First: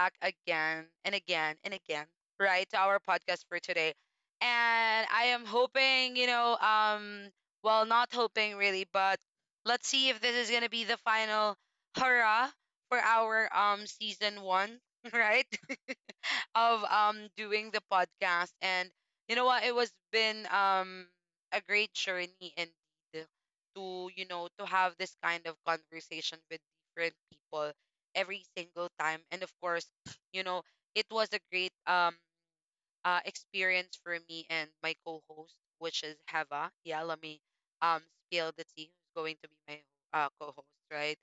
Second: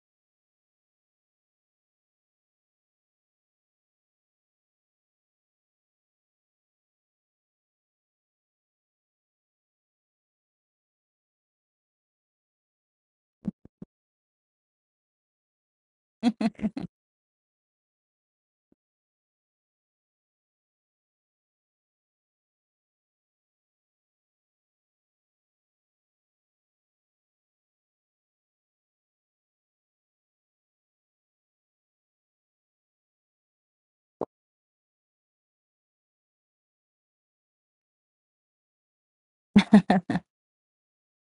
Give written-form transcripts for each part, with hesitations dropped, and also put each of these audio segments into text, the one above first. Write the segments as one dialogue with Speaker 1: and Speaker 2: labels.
Speaker 1: back again and again and again, right, to our podcast for today. And I am hoping, well, not hoping really, but let's see if this is gonna be the final hurrah for our season one, right? Of doing the podcast. And you know what, it was been a great journey indeed to, you know, to have this kind of conversation with different people every single time. And of course, you know, it was a great experience for me and my co-host, which is Heva. Yeah, let me um spill the tea who's going to be my co-host, right?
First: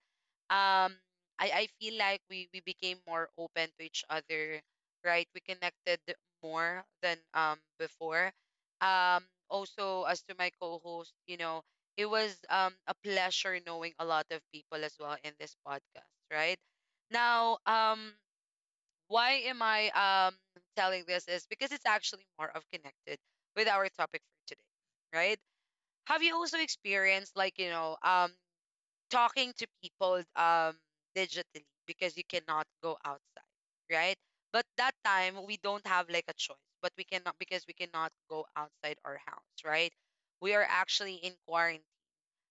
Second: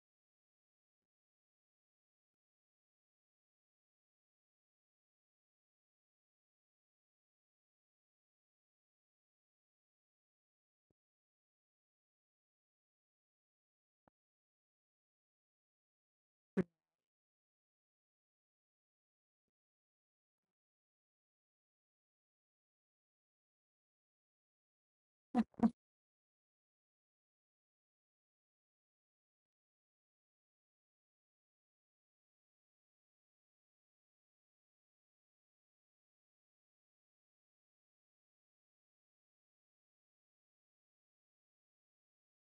Speaker 1: Um I I feel like we became more open to each other, right? We connected more than before. Also, as to my co-host, you know, it was a pleasure knowing a lot of people as well in this podcast, right? Now, um why am I telling this is because it's actually more of connected with our topic for today, right? Have you also experienced, like, talking to people digitally, because you cannot go outside, right? But that time, we don't have like a choice, but we cannot, because we cannot go outside our house, right? We are actually in quarantine.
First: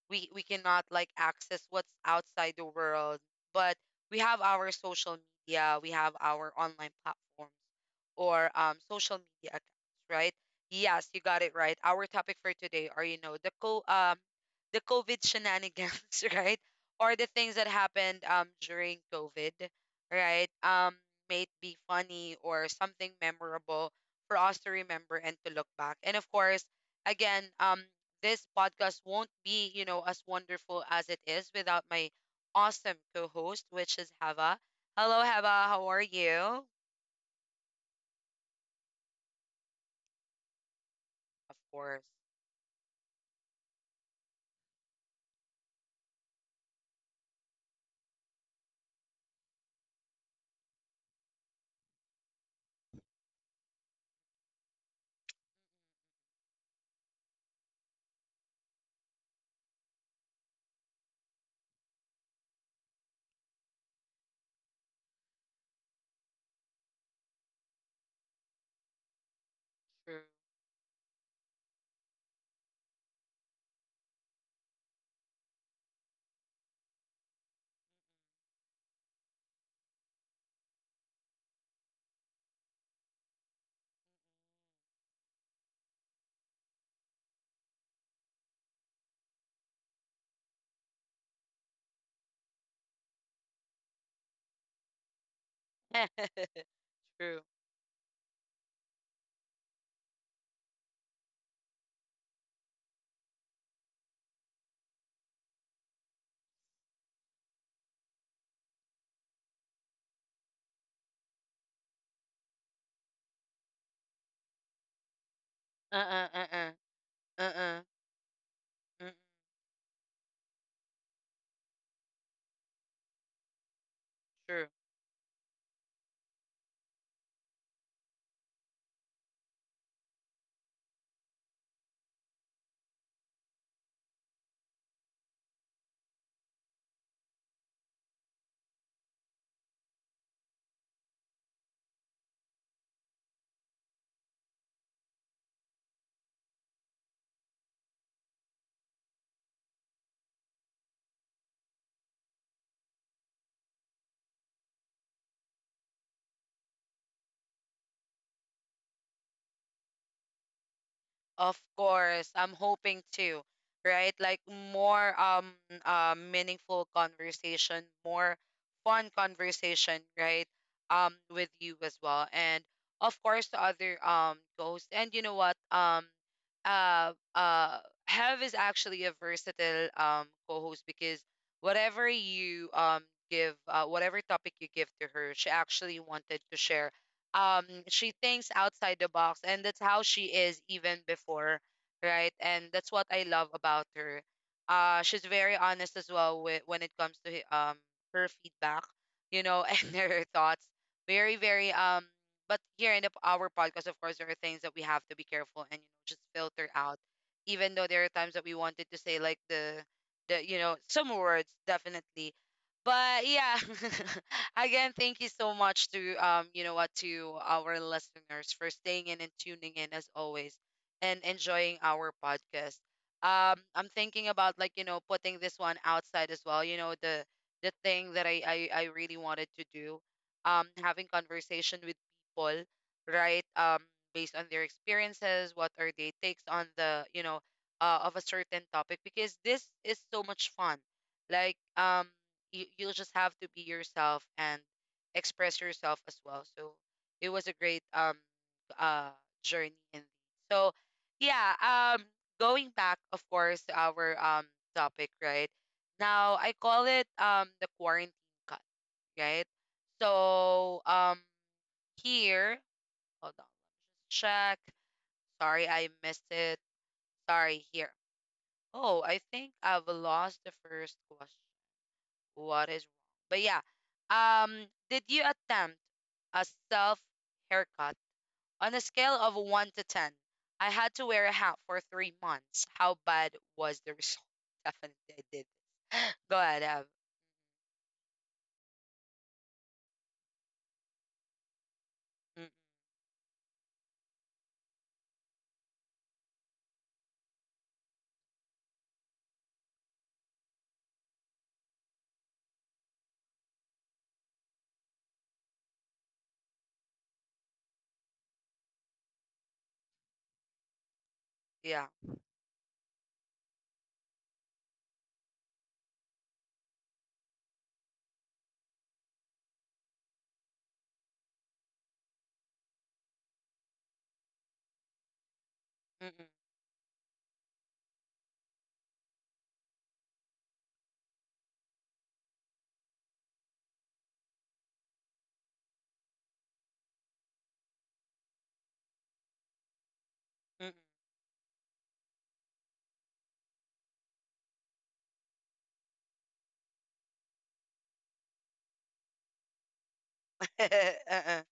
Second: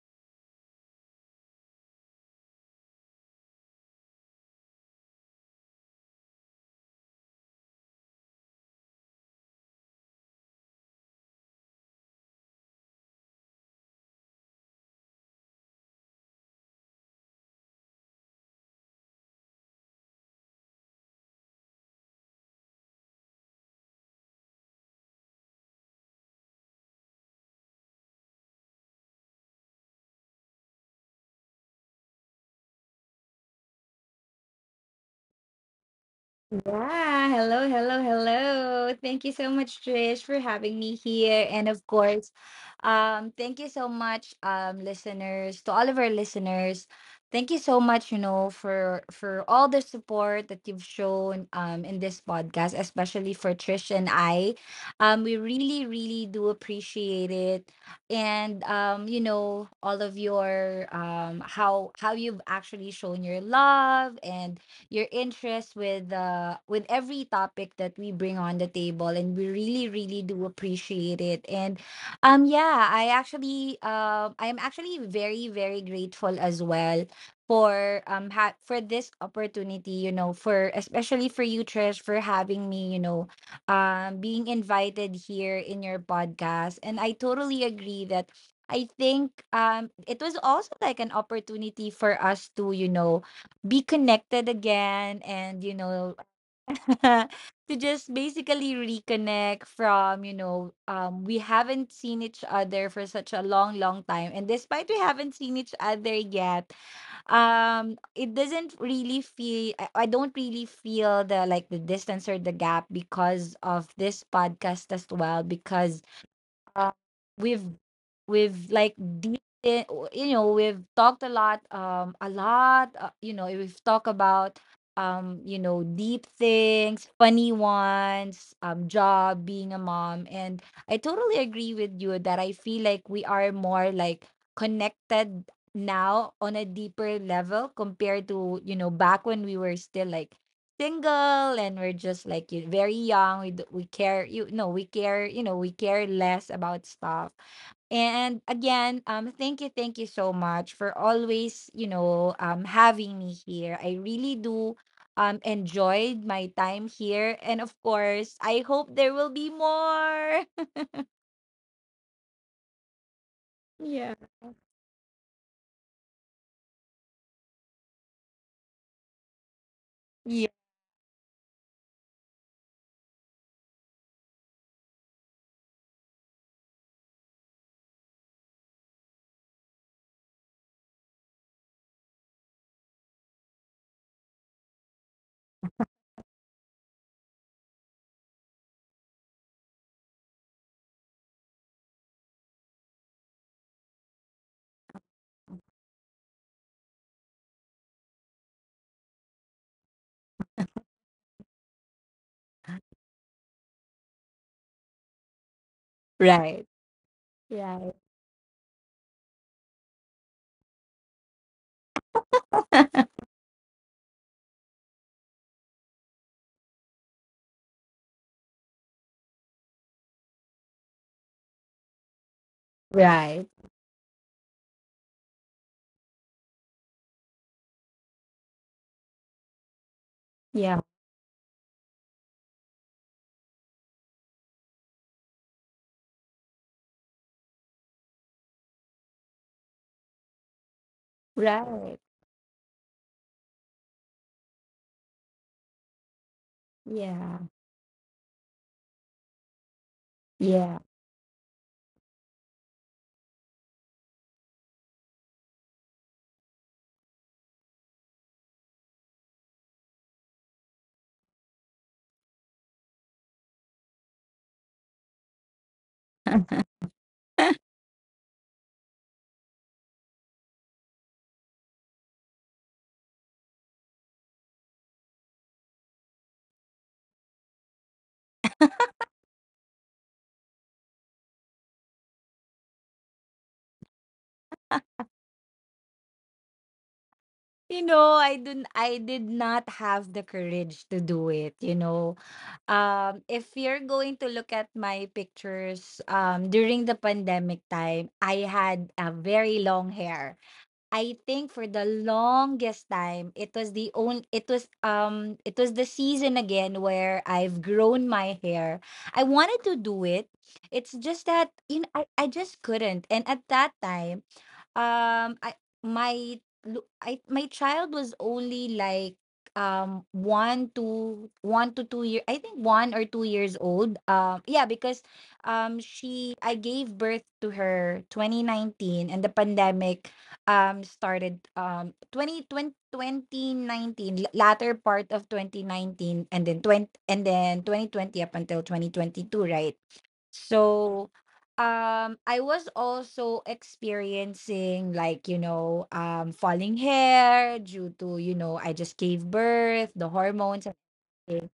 Speaker 1: We cannot, like, access what's outside the world. But we have our social media, we have our online platforms or social media accounts, right? Yes, you got it right. Our topic for today are, you know, the co the COVID shenanigans, right? Or the things that happened during COVID, right? May it be funny or something memorable for us to remember and to look back. And of course, again this podcast won't be, you know, as wonderful as it is without my awesome co-host, which is Hava. Hello, Hava. How are you?
Speaker 2: Yeah, hello, hello, hello. Thank you so much, Trish, for having me here.
Speaker 1: Of
Speaker 2: And of
Speaker 1: course.
Speaker 2: course, thank you so much, listeners, to all of our listeners. Thank you so much, you know, for all the support that you've shown in this podcast, especially for Trish and I. We really, really do appreciate it. And you know, all of your how you've actually shown your love and your interest with every topic that we bring on the table, and we really, really
Speaker 1: True.
Speaker 2: do appreciate it. And yeah, I'm actually very, very grateful as well for for this opportunity, you know, for especially for you, Trish, for having me, you know, being invited here in your podcast. And I totally agree that I think it was also like an opportunity for us to, you know, be connected again and you know.
Speaker 1: True.
Speaker 2: To just basically reconnect from, you know, we haven't seen each other for such a long, long time. And despite we haven't seen each other yet, it doesn't really feel I don't really feel the like the distance or the gap because of this podcast as well.
Speaker 1: Uh
Speaker 2: because
Speaker 1: uh uh uh
Speaker 2: uh,
Speaker 1: uh
Speaker 2: we've
Speaker 1: uh.
Speaker 2: we've like
Speaker 1: Mm.
Speaker 2: deep in, you know, we've talked a lot, a lot. You know, we've talked about
Speaker 1: True.
Speaker 2: you know, deep things, funny ones, job, being a mom, and I totally agree with you that I feel like we are more like connected now on a deeper level compared to, you know, back when we were still like single and we're just like you very young. We care, you no, we care, you know, we care less about stuff. And again, thank you so much for always, you know, having me here. I really do enjoyed my time here, and of course, I hope there will be more.
Speaker 1: Of course, I'm hoping to, right?
Speaker 2: Yeah.
Speaker 1: Like, more meaningful conversation, more fun conversation, right?
Speaker 2: Yeah.
Speaker 1: With you as well, and of course, the other ghosts. And you know what? Uh, uh, Hev is actually a versatile co-host, because whatever you give, whatever topic you give to her, she actually wanted to share. She thinks outside the box, and that's how she is even before, right? And that's what I love about her. She's very honest as well with, when it comes to her feedback, you know, and her thoughts, very very but here in the, our podcast, of course, there are things that we have to be careful and, you know, just
Speaker 2: Right.
Speaker 1: filter out, even though
Speaker 2: Right.
Speaker 1: there are times that we wanted to say, like, the you know, some words, definitely, but yeah. Again, thank you so much to, you know what, to our listeners for staying in and tuning in as always and enjoying our podcast.
Speaker 2: Right.
Speaker 1: I'm thinking about, like, you know, putting this one outside as well, you know, the thing that I really wanted to do,
Speaker 2: Yeah.
Speaker 1: having conversation with people, right? Based on their experiences, what are their takes on the, you know, of a certain topic, because this is so much fun. Like,
Speaker 2: Right.
Speaker 1: you'll just have to be yourself and express yourself as well. So it
Speaker 2: Yeah.
Speaker 1: was a great uh journey in, so
Speaker 2: Yeah.
Speaker 1: yeah, um going back, of course, to our topic, right? Now I call it the quarantine cut, right? So um here, hold on, check. Sorry, I missed it. Sorry, here. Oh, I think I've lost the first question. What is wrong? But yeah, did you attempt a self haircut? On a scale of one to ten, I had to wear a hat for 3 months. How bad was the result? Definitely, I did. Go ahead, Ev.
Speaker 2: You know, I did not have the courage to do it, you know.
Speaker 1: Mm,
Speaker 2: If you're going to look at my pictures during the pandemic time, I had a very long hair. I think for the longest time, it was the season again where I've grown my hair. I wanted to do it. It's just that, you
Speaker 1: yeah.
Speaker 2: know, I just couldn't. And at that time I my lu- I my child was only like 1 to 1 to 2 year, I think 1 or 2 years old. Yeah, because
Speaker 1: Mm-mm,
Speaker 2: she I gave birth to her 2019, and the pandemic started 20, 20 2019, l- latter part of 2019, and then 20, and then 2020 up until 2022, right?
Speaker 1: mm-mm.
Speaker 2: So I was also experiencing like, you know, falling hair due to, you know, I just gave birth, the hormones.
Speaker 1: Uh-uh.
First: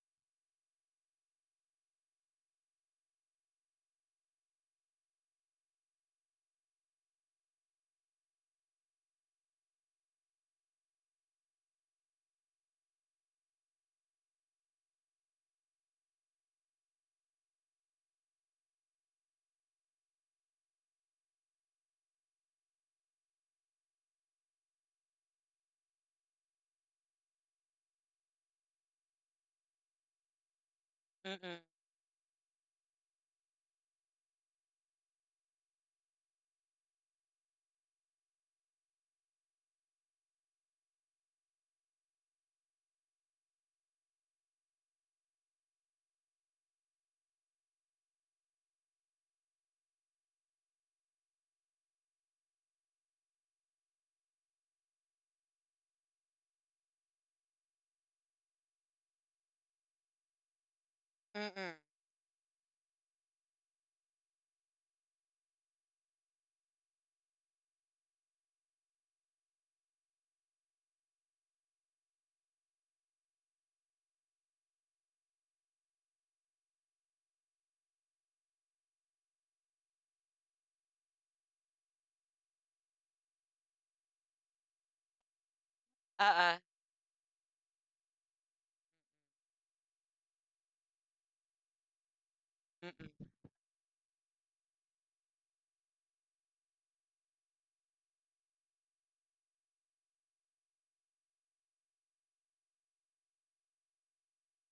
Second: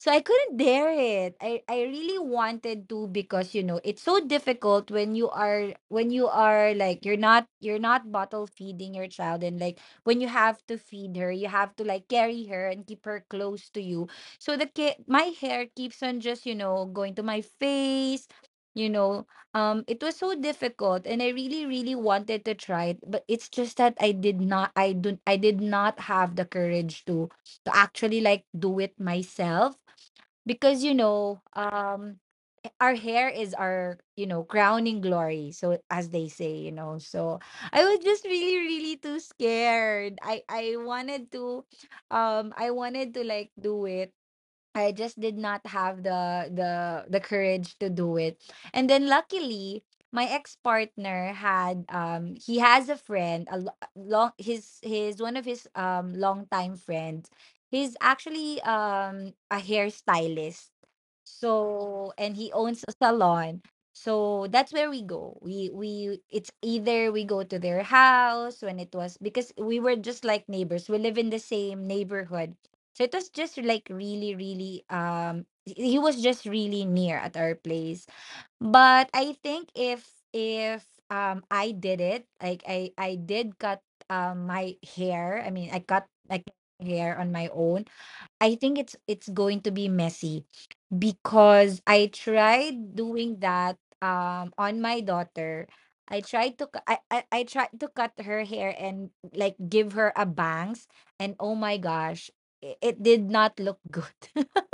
Speaker 2: So I couldn't dare it. I really wanted to, because, you know, it's so difficult when you are like you're not, you're not bottle feeding your child, and like when you have to feed her, you have to like carry her and keep her close to you. So my hair keeps on just, you know, going to my face. You know, it was so difficult, and I really, really wanted to try it, but it's just that I did not have the courage to actually like do it myself, because, you know,
Speaker 1: Mm-mm,
Speaker 2: our hair is our, you know, crowning glory, so as they say, you know. So I was just really, really too scared. I wanted to I wanted to like do it. I just did not have the the courage to do it. And then luckily, my ex-partner had, he has a friend, a lo- long his one of his longtime friends, he's actually a hairstylist.
Speaker 1: mm-mm.
Speaker 2: So, and he owns a salon. So that's where we go. We It's either we go to their house when it was, because we were just like neighbors. We live in the same neighborhood. So it was just like really, really he was just really near at our place. But I think if if I did it, like I did cut my hair. I mean, I cut like
Speaker 1: Uh-uh.
Speaker 2: hair on my own, I think it's going to be messy, because I tried doing that on my daughter. I tried to I tried to cut her hair and like give her a bangs, and oh my gosh, it did not look good.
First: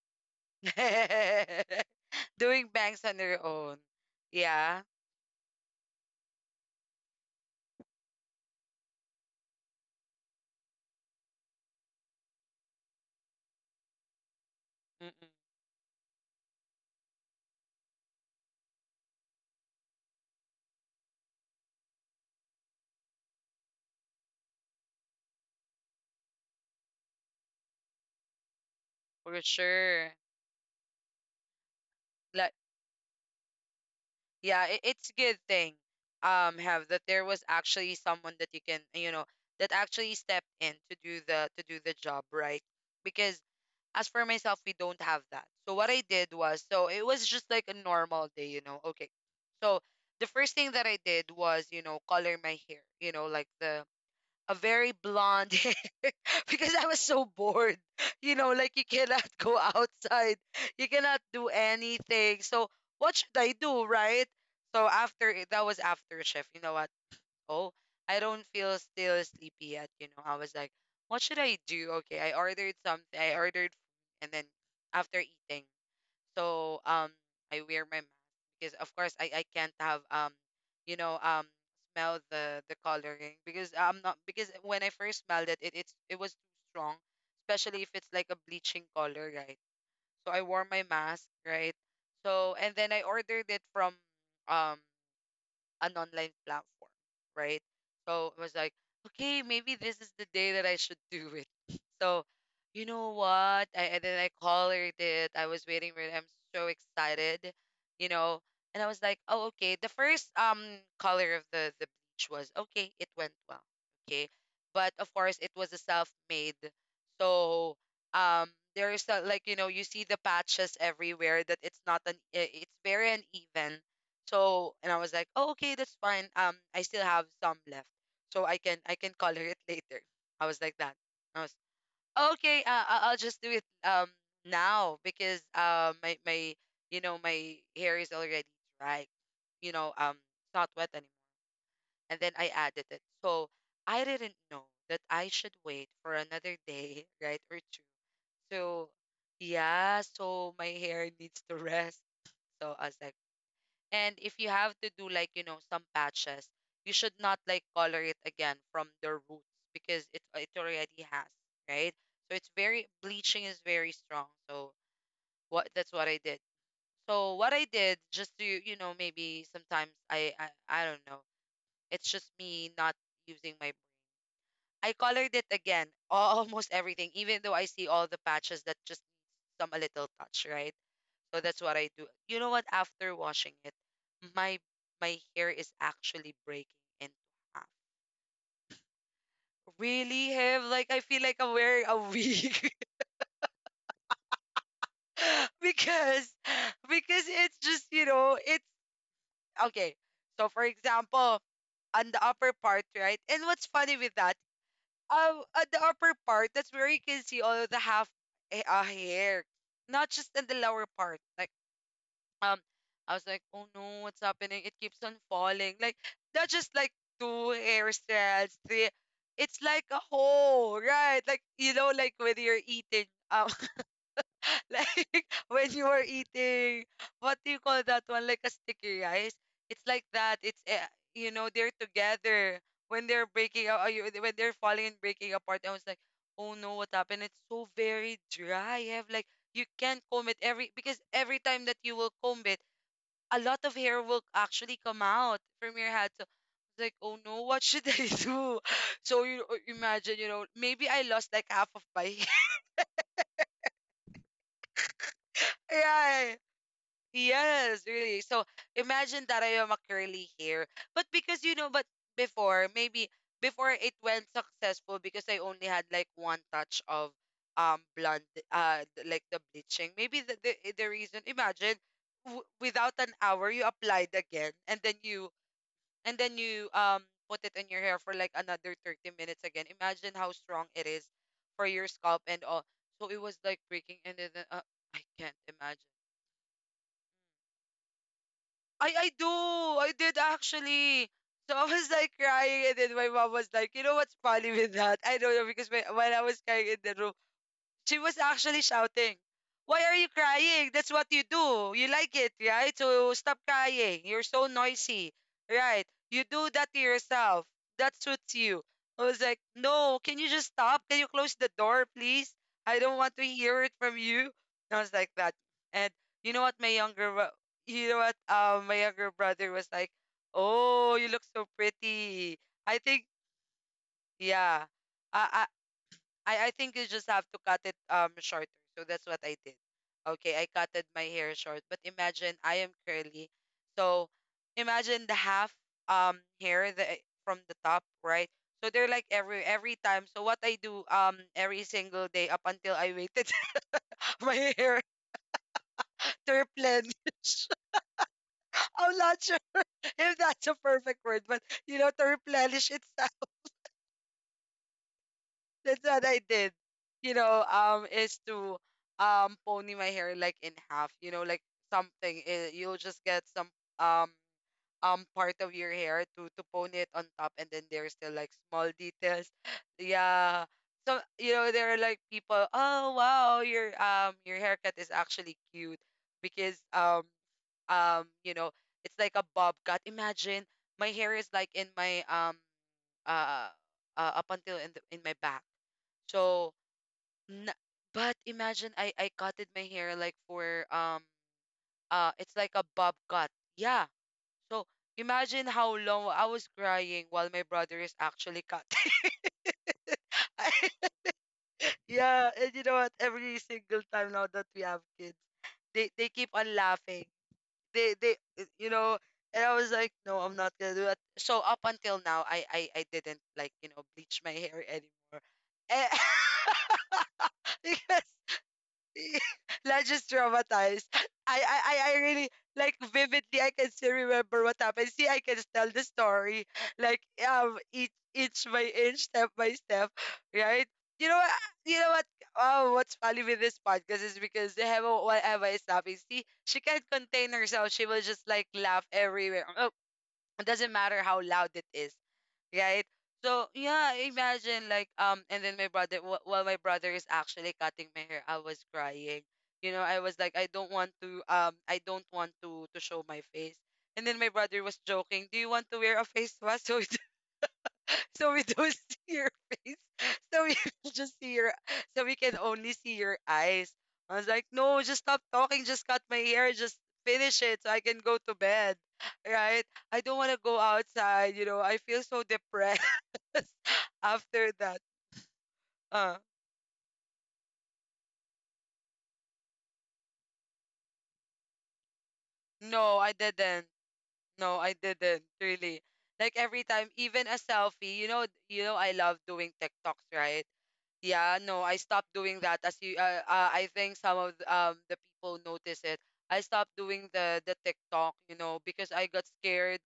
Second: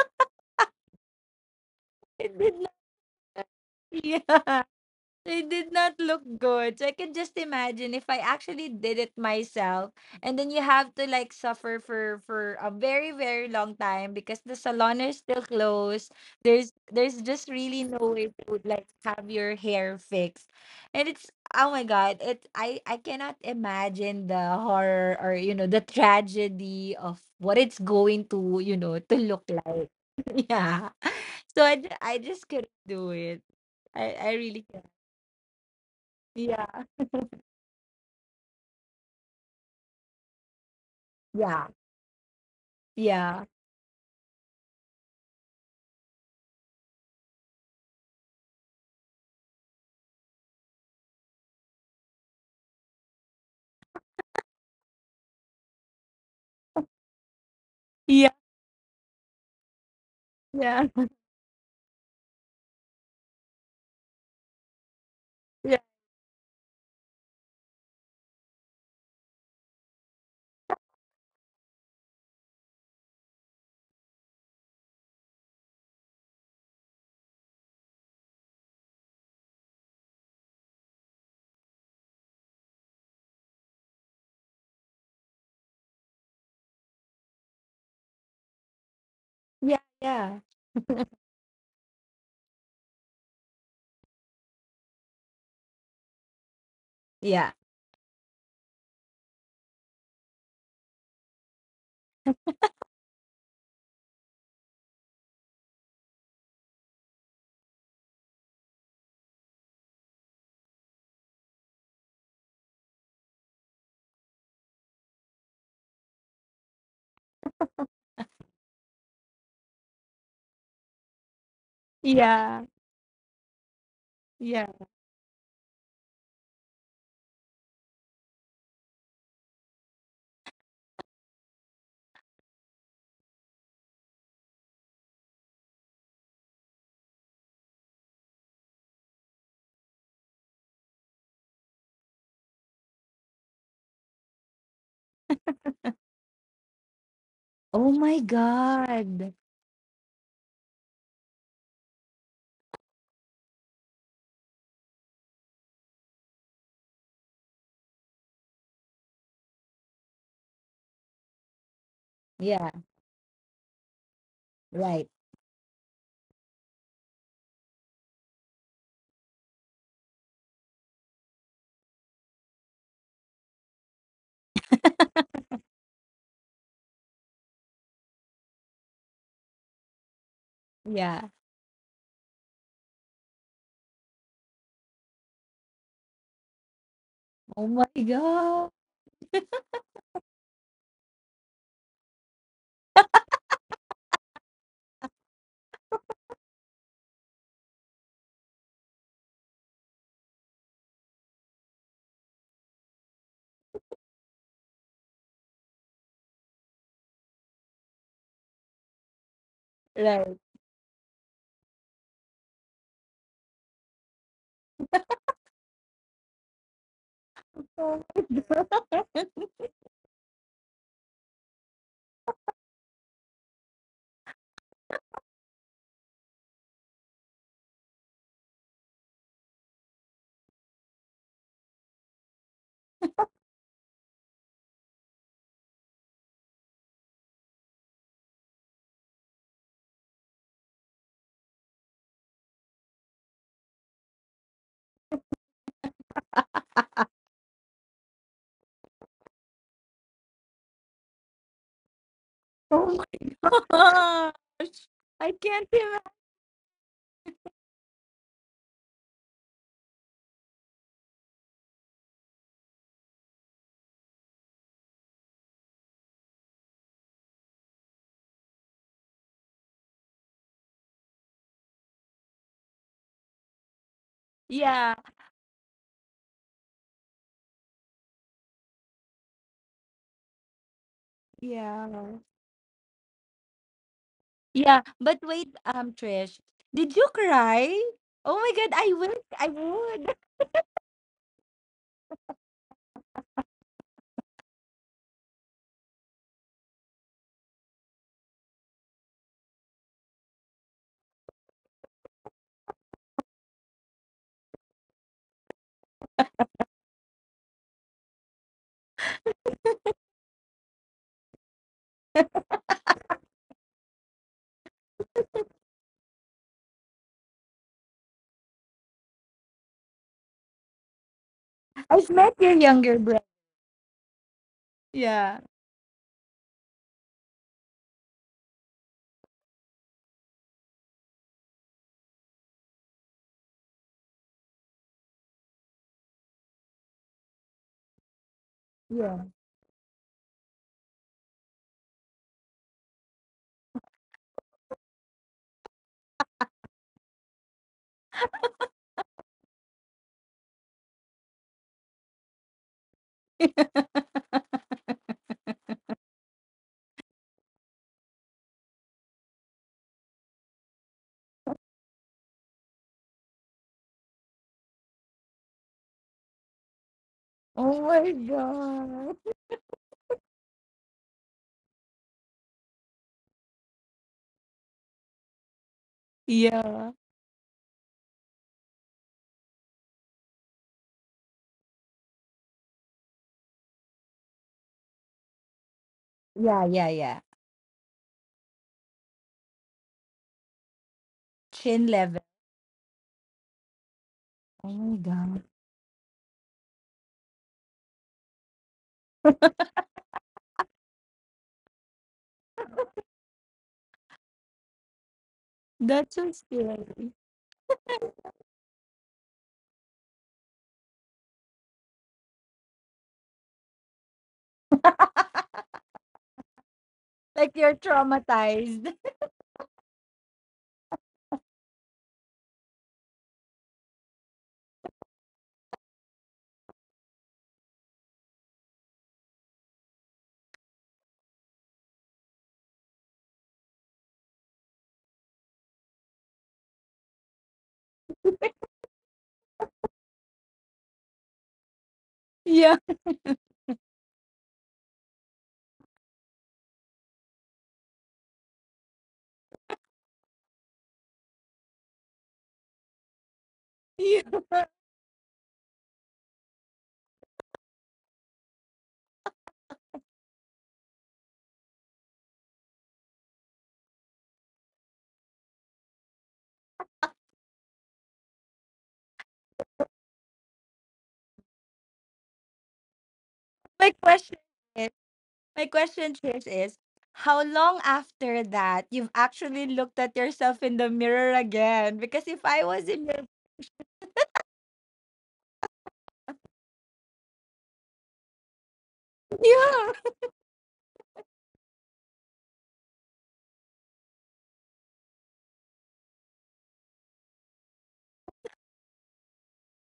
Speaker 1: Mm-mm.
Speaker 2: It did
Speaker 1: Doing
Speaker 2: not.
Speaker 1: bangs on your own.
Speaker 2: Yeah.
Speaker 1: Yeah.
Speaker 2: They did not look good. So I can just imagine if I actually did it myself, and then you have to like suffer for a very, very long time, because the salon is
Speaker 1: Mm-mm.
Speaker 2: still closed. There's just really no way to like have your hair fixed. And it's, oh my god, it I cannot imagine the horror or, you know, the tragedy of what it's going to, you know, to
Speaker 1: For
Speaker 2: look like.
Speaker 1: sure.
Speaker 2: Yeah. So I just
Speaker 1: Like,
Speaker 2: couldn't do it. I really.
Speaker 1: yeah, it's good thing
Speaker 2: Yeah.
Speaker 1: have that there was actually someone that you can, you know, that actually stepped in to
Speaker 2: Yeah.
Speaker 1: do the job, right? Because
Speaker 2: Yeah.
Speaker 1: as for myself, we don't have that. So what I did was, so it was just like a normal day, you know. Okay, so the first thing that I did was, you know, color my hair, you know, like the a very blonde hair, because I was so bored.
Speaker 2: Yeah.
Speaker 1: You know, like, you cannot go outside,
Speaker 2: Yeah.
Speaker 1: you cannot do anything. So what should I do, right? So after it- that
Speaker 2: Yeah.
Speaker 1: was after shift. You know what? Oh, I don't feel still sleepy yet. You know, I was like, what should I do? Okay, I ordered something. I ordered food, and then after eating. So um I wear my mask, because of course, I can't have you know um smell the coloring, because I'm not, because when I first smelled it, it it was too strong, especially if it's like a bleaching color, right?
Speaker 2: Yeah.
Speaker 1: So
Speaker 2: Yeah.
Speaker 1: I wore my mask, right? So and then I ordered it from um an online platform,
Speaker 2: Yeah.
Speaker 1: right? So I was like, okay, maybe this is the day that I should do it. So, you know what? I and then I collared it. I was waiting for it. I'm so excited, you know. And I was like, oh, okay. The first color of the bleach was okay. It went well, okay. But of course, it was a self-made. So there's a, like, you know, you see the patches everywhere. That it's not an
Speaker 2: Yeah.
Speaker 1: it's very uneven.
Speaker 2: Yeah.
Speaker 1: So, and I was like, oh okay, that's fine. I still have some left, so I can color it later. I was like that. I was okay. I'll just do it now, because my my you know my hair is already dry. You know, it's not wet anymore. And then I added it. So I didn't know that I should wait for another day, right? Or two.
Speaker 2: Oh my
Speaker 1: So
Speaker 2: god.
Speaker 1: yeah, so my hair needs to rest. So I was like, and if you have to do, like, you know, some patches, you should not, like, color it again from the roots, because it already has, right? So it's
Speaker 2: Yeah.
Speaker 1: very bleaching is very strong. So
Speaker 2: Right.
Speaker 1: what, that's what I did. So what I did, just to, you know, maybe sometimes I don't know, it's just me not using my, I colored it again, almost everything, even though I see all the patches that just needs some a little touch, right?
Speaker 2: Yeah.
Speaker 1: So that's what I do. You know what? After washing it, my my hair is actually breaking into
Speaker 2: Oh
Speaker 1: half.
Speaker 2: my god.
Speaker 1: Really, have like I feel like I'm wearing a wig, because because it's just, you know, it's okay. So for example, on the upper part, right? And what's funny with that? At the upper part, that's where you can see all the half hair, not just
Speaker 2: Right.
Speaker 1: in the lower part. Like um I was like, oh no, what's happening? It keeps on falling. Like not just like two hairstyles, three. It's like a whole, right? Like, you know, like when you're eating, like when you are eating, what do you call that one? Like a sticky rice. It's like that. It's You know, they're together when they're breaking up. When they're falling and breaking apart, I was like, oh no, what happened? It's so very dry. I have like you can't comb it every, because every time that you will comb it, a lot of hair will actually come out from your head. So it's like, oh no, what should I do? So you, imagine, you know, maybe I lost like half of my hair.
Speaker 2: Oh my god. Oh my gosh. I can't imagine.
Speaker 1: Yeah. Yes, really. So imagine that I am a curly hair. But because, you know, but before, maybe before it went successful because I only had like one touch of blonde like the bleaching. Maybe the reason, imagine without an hour you applied again,
Speaker 2: Yeah.
Speaker 1: and then you put it in your hair for like another 30 minutes again. Imagine how strong it is for your
Speaker 2: Yeah.
Speaker 1: scalp and all. So it was like breaking and then
Speaker 2: Yeah.
Speaker 1: I
Speaker 2: But
Speaker 1: can't
Speaker 2: wait,
Speaker 1: imagine.
Speaker 2: Trish, did you cry? Oh my god, I
Speaker 1: I
Speaker 2: would.
Speaker 1: do.
Speaker 2: I
Speaker 1: I did
Speaker 2: would.
Speaker 1: actually. So I was like crying, and then my mom was like, "You know what's funny with that?" I don't know because my, when I was crying in the room, she was actually shouting, "Why are you crying? That's what you do. You like it, right? So stop crying. You're so noisy, right? You do that to yourself." That suits you. I was like, "No, can you just stop? Can you close the door, please? I don't want to hear it from you." I was like that. And you know what, my younger, bro- My younger brother was like, "Oh, you look so
Speaker 2: I've met
Speaker 1: pretty."
Speaker 2: your
Speaker 1: I
Speaker 2: younger
Speaker 1: think,
Speaker 2: brother.
Speaker 1: yeah.
Speaker 2: Yeah.
Speaker 1: I, I think you just have to cut it shorter. So that's what I did. Okay, I cutted my hair short. But imagine I am curly. So imagine the half hair from the top, right? So they're like
Speaker 2: Yeah.
Speaker 1: every time. So what I do every single day up until I waited my hair to replenish. I'm not sure if that's a perfect word, but you know, to replenish it's. That's what I did. Is to pony my hair like in half. You know, like something. You'll just get some um part of your hair to pony it on top, and then
Speaker 2: Oh
Speaker 1: there's
Speaker 2: my
Speaker 1: still like small details.
Speaker 2: god.
Speaker 1: Yeah. So you know, there are like people, "Oh wow, your haircut is actually cute because
Speaker 2: Yeah.
Speaker 1: you know it's like a bob cut." Imagine my hair is like in my uh, up until in in my back. So
Speaker 2: Yeah, yeah, yeah.
Speaker 1: N but imagine I cutted my hair like for
Speaker 2: Chin level.
Speaker 1: it's like a bob cut. Yeah. So
Speaker 2: Oh my god.
Speaker 1: imagine how long I was crying while my brother is actually cutting. I- yeah, and you know what? Every single time now that we have kids, they
Speaker 2: That's
Speaker 1: keep
Speaker 2: so
Speaker 1: on laughing.
Speaker 2: scary.
Speaker 1: They You know, and I was like, "No, I'm not gonna do that." So up until now, I didn't, like, you know, bleach my hair anymore. Eh,
Speaker 2: Like you're
Speaker 1: because
Speaker 2: traumatized.
Speaker 1: not just traumatized. I really like vividly. I can still remember what happened. See, I can tell the story like, each inch by inch, step by step, right? You know what? You know what? Oh, what's funny with this podcast is because they have a whatever is laughing. See, she can't contain herself. She will just like laugh everywhere. Oh, it doesn't matter how loud it is,
Speaker 2: Yeah.
Speaker 1: right? So yeah, imagine, like, and then my brother while my brother is actually cutting my hair, I was crying. You know, I was like, "I don't want to I don't want to show my face." And then
Speaker 2: Yeah.
Speaker 1: my brother was joking, "Do you want to wear a face mask so so we don't see your face? So we just see your, so we can only see your eyes." I was like, "No, just stop talking. Just cut my hair. Just finish it so I can go to bed. Right? I don't want to go outside." You know, I feel so depressed
Speaker 2: My question
Speaker 1: after that.
Speaker 2: is, my question,
Speaker 1: Uh,
Speaker 2: Trish, is how long after that you've actually looked at yourself in the mirror again? Because if I was
Speaker 1: no,
Speaker 2: in
Speaker 1: I
Speaker 2: your
Speaker 1: didn't. No, I didn't really. Like every time, even a selfie. You know, I love doing TikToks, right? Yeah, no, I stopped doing that as you I think some of the people notice it. I stopped doing the TikTok, you know, because I got scared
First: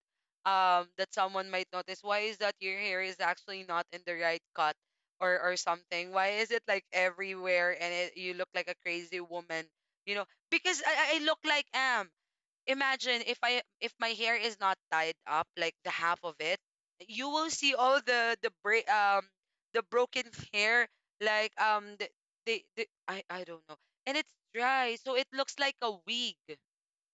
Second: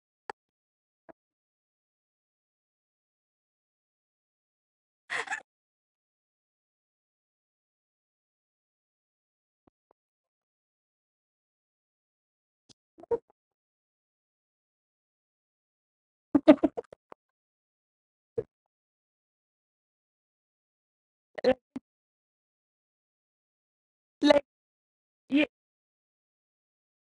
Speaker 1: that someone might notice, why is that your hair is actually not in the right cut, or something. Why is it like everywhere? And it, you look like a crazy woman, you know? Because I look like am, imagine if I if my hair is not tied up, like the half of it, you will see all the break the broken hair
Speaker 2: Yeah.
Speaker 1: like, the I don't know. And it's
Speaker 2: Like
Speaker 1: dry, so it
Speaker 2: you,
Speaker 1: looks like a wig.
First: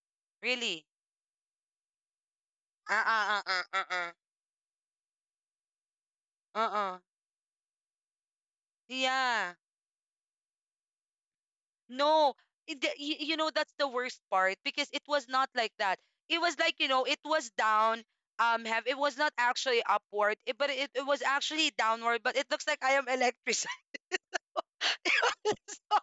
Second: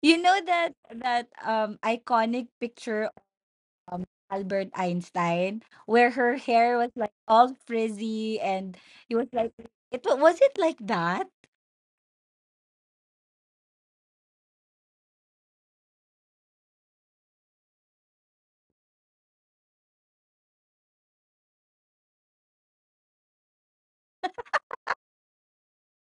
Speaker 2: you know that,
Speaker 1: Really.
Speaker 2: that iconic picture
Speaker 1: Uh-uh, uh-uh,
Speaker 2: um,
Speaker 1: uh-uh.
Speaker 2: Albert Einstein, where her hair was
Speaker 1: Uh-uh.
Speaker 2: like all frizzy, and it was like
Speaker 1: Yeah.
Speaker 2: was it like that?
Speaker 1: No. You know that's the worst part, because it was not like that. It was like, you know, it was down, have it was not actually upward it, but it was actually downward, but it looks like I am electric. So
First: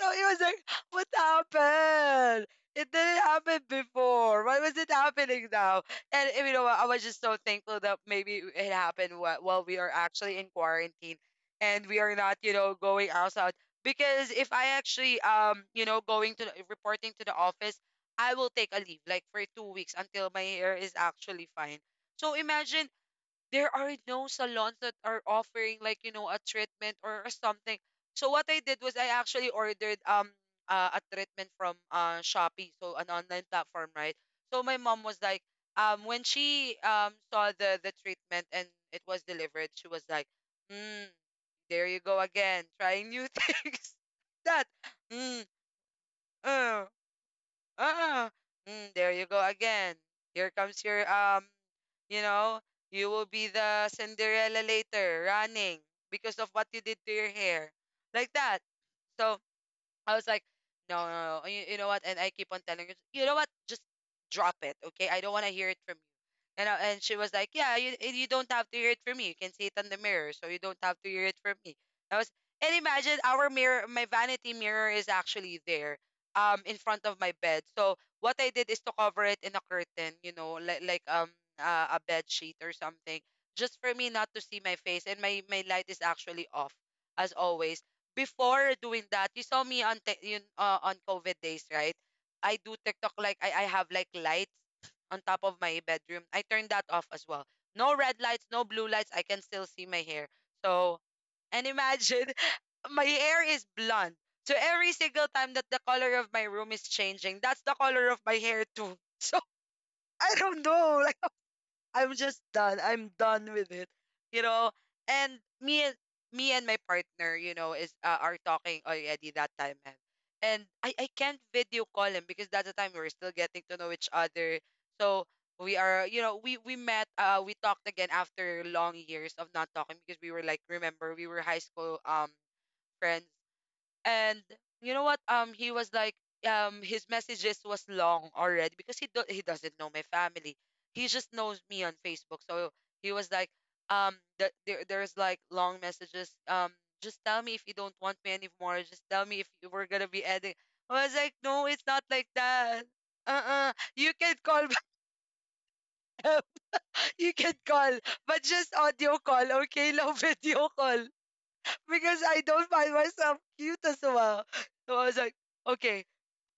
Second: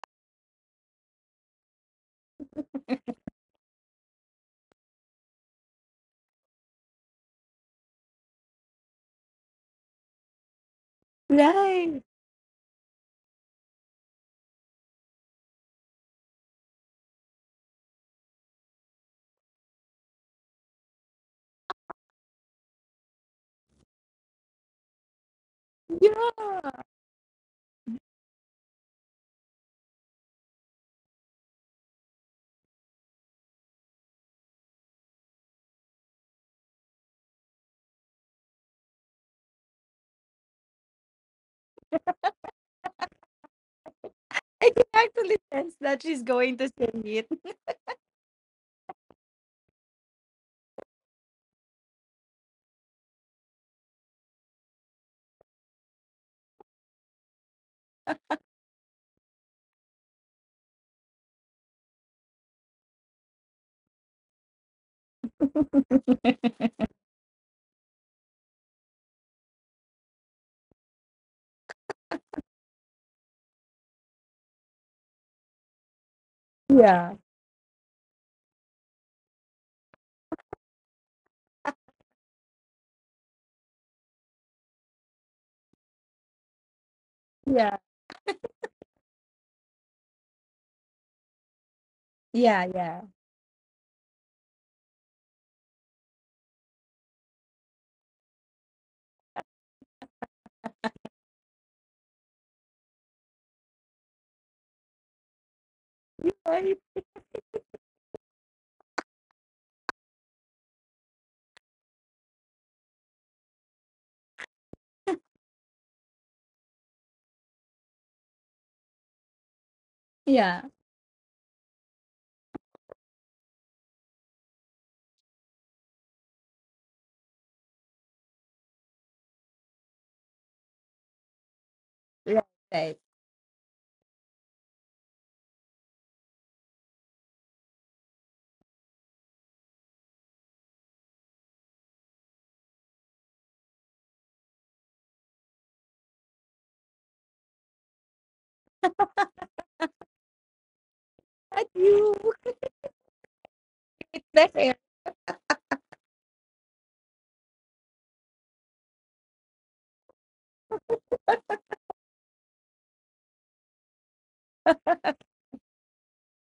Speaker 1: so he was like, "What happened? It didn't happen before. Why was it happening now?" And you know what, I was just so thankful that maybe it happened while we are actually in quarantine, and we
Speaker 2: Right.
Speaker 1: are not, you know, going outside. Because if I actually, you know, going to reporting to the office, I will take a leave like for 2 weeks until my hair is actually fine. So imagine there are no salons that are offering like, you know, a
Speaker 2: Yeah,
Speaker 1: treatment or something. So what I did was I actually ordered a treatment from Shopee, so an online platform, right? So my mom was like, when she saw the treatment and it was delivered, she was like, "Mm, there you go again, trying new things." That,
Speaker 2: I can actually
Speaker 1: mm,
Speaker 2: sense that she's going to
Speaker 1: uh.
Speaker 2: sing it.
Speaker 1: Ah, mm, there you go again. Here comes your you know, you will be the Cinderella later, running because of what you did to your hair, like that. So I was like, "No, no, no. You know what?" And I keep on telling her, "You know what? Just drop it, okay? I don't want to hear it from you." And I, and she was like, "Yeah, you and you don't have to hear it from me. You can see it on the mirror, so you don't have to hear it from me." I was, and imagine our mirror, my vanity mirror is actually there, in front
Speaker 2: Yeah,
Speaker 1: of my bed. So what I did is to cover it in a curtain, you know, like, a bed sheet or something, just for me not to see my face. And my light is actually off, as
Speaker 2: yeah,
Speaker 1: always before doing that. You saw me on yun, on COVID days, right? I
Speaker 2: yeah,
Speaker 1: do
Speaker 2: yeah,
Speaker 1: TikTok like I have like lights on top of my bedroom. I turned that off as well. No red lights, no blue lights. I can still see my hair. So, and imagine my hair is blonde. So every single time that the color of my room
Speaker 2: right.
Speaker 1: is changing, that's the color of my hair too. So I don't know. Like I'm just done. I'm done with it. You know, and me and me and my partner, you know, is are talking already that time, man.
Speaker 2: Yeah,
Speaker 1: And I can't video call him because that's the time we are still getting to know each other. So we are, you know, we met, we talked again after long years of not talking because we were like, remember, we were high school
Speaker 2: right. Right.
Speaker 1: friends. And you know what, he was like, his messages was long already because he he doesn't know my family. He just knows me on Facebook. So he was like, there there's like long messages, just tell me if you don't want me anymore, just tell me if you were gonna be ending. I was like, "No,
Speaker 2: At
Speaker 1: it's not
Speaker 2: you,
Speaker 1: like that. Uh-uh, you can
Speaker 2: back
Speaker 1: call
Speaker 2: air.
Speaker 1: you can call, but just audio call, okay? No video call, because I don't find myself cute as well." So I was like, okay,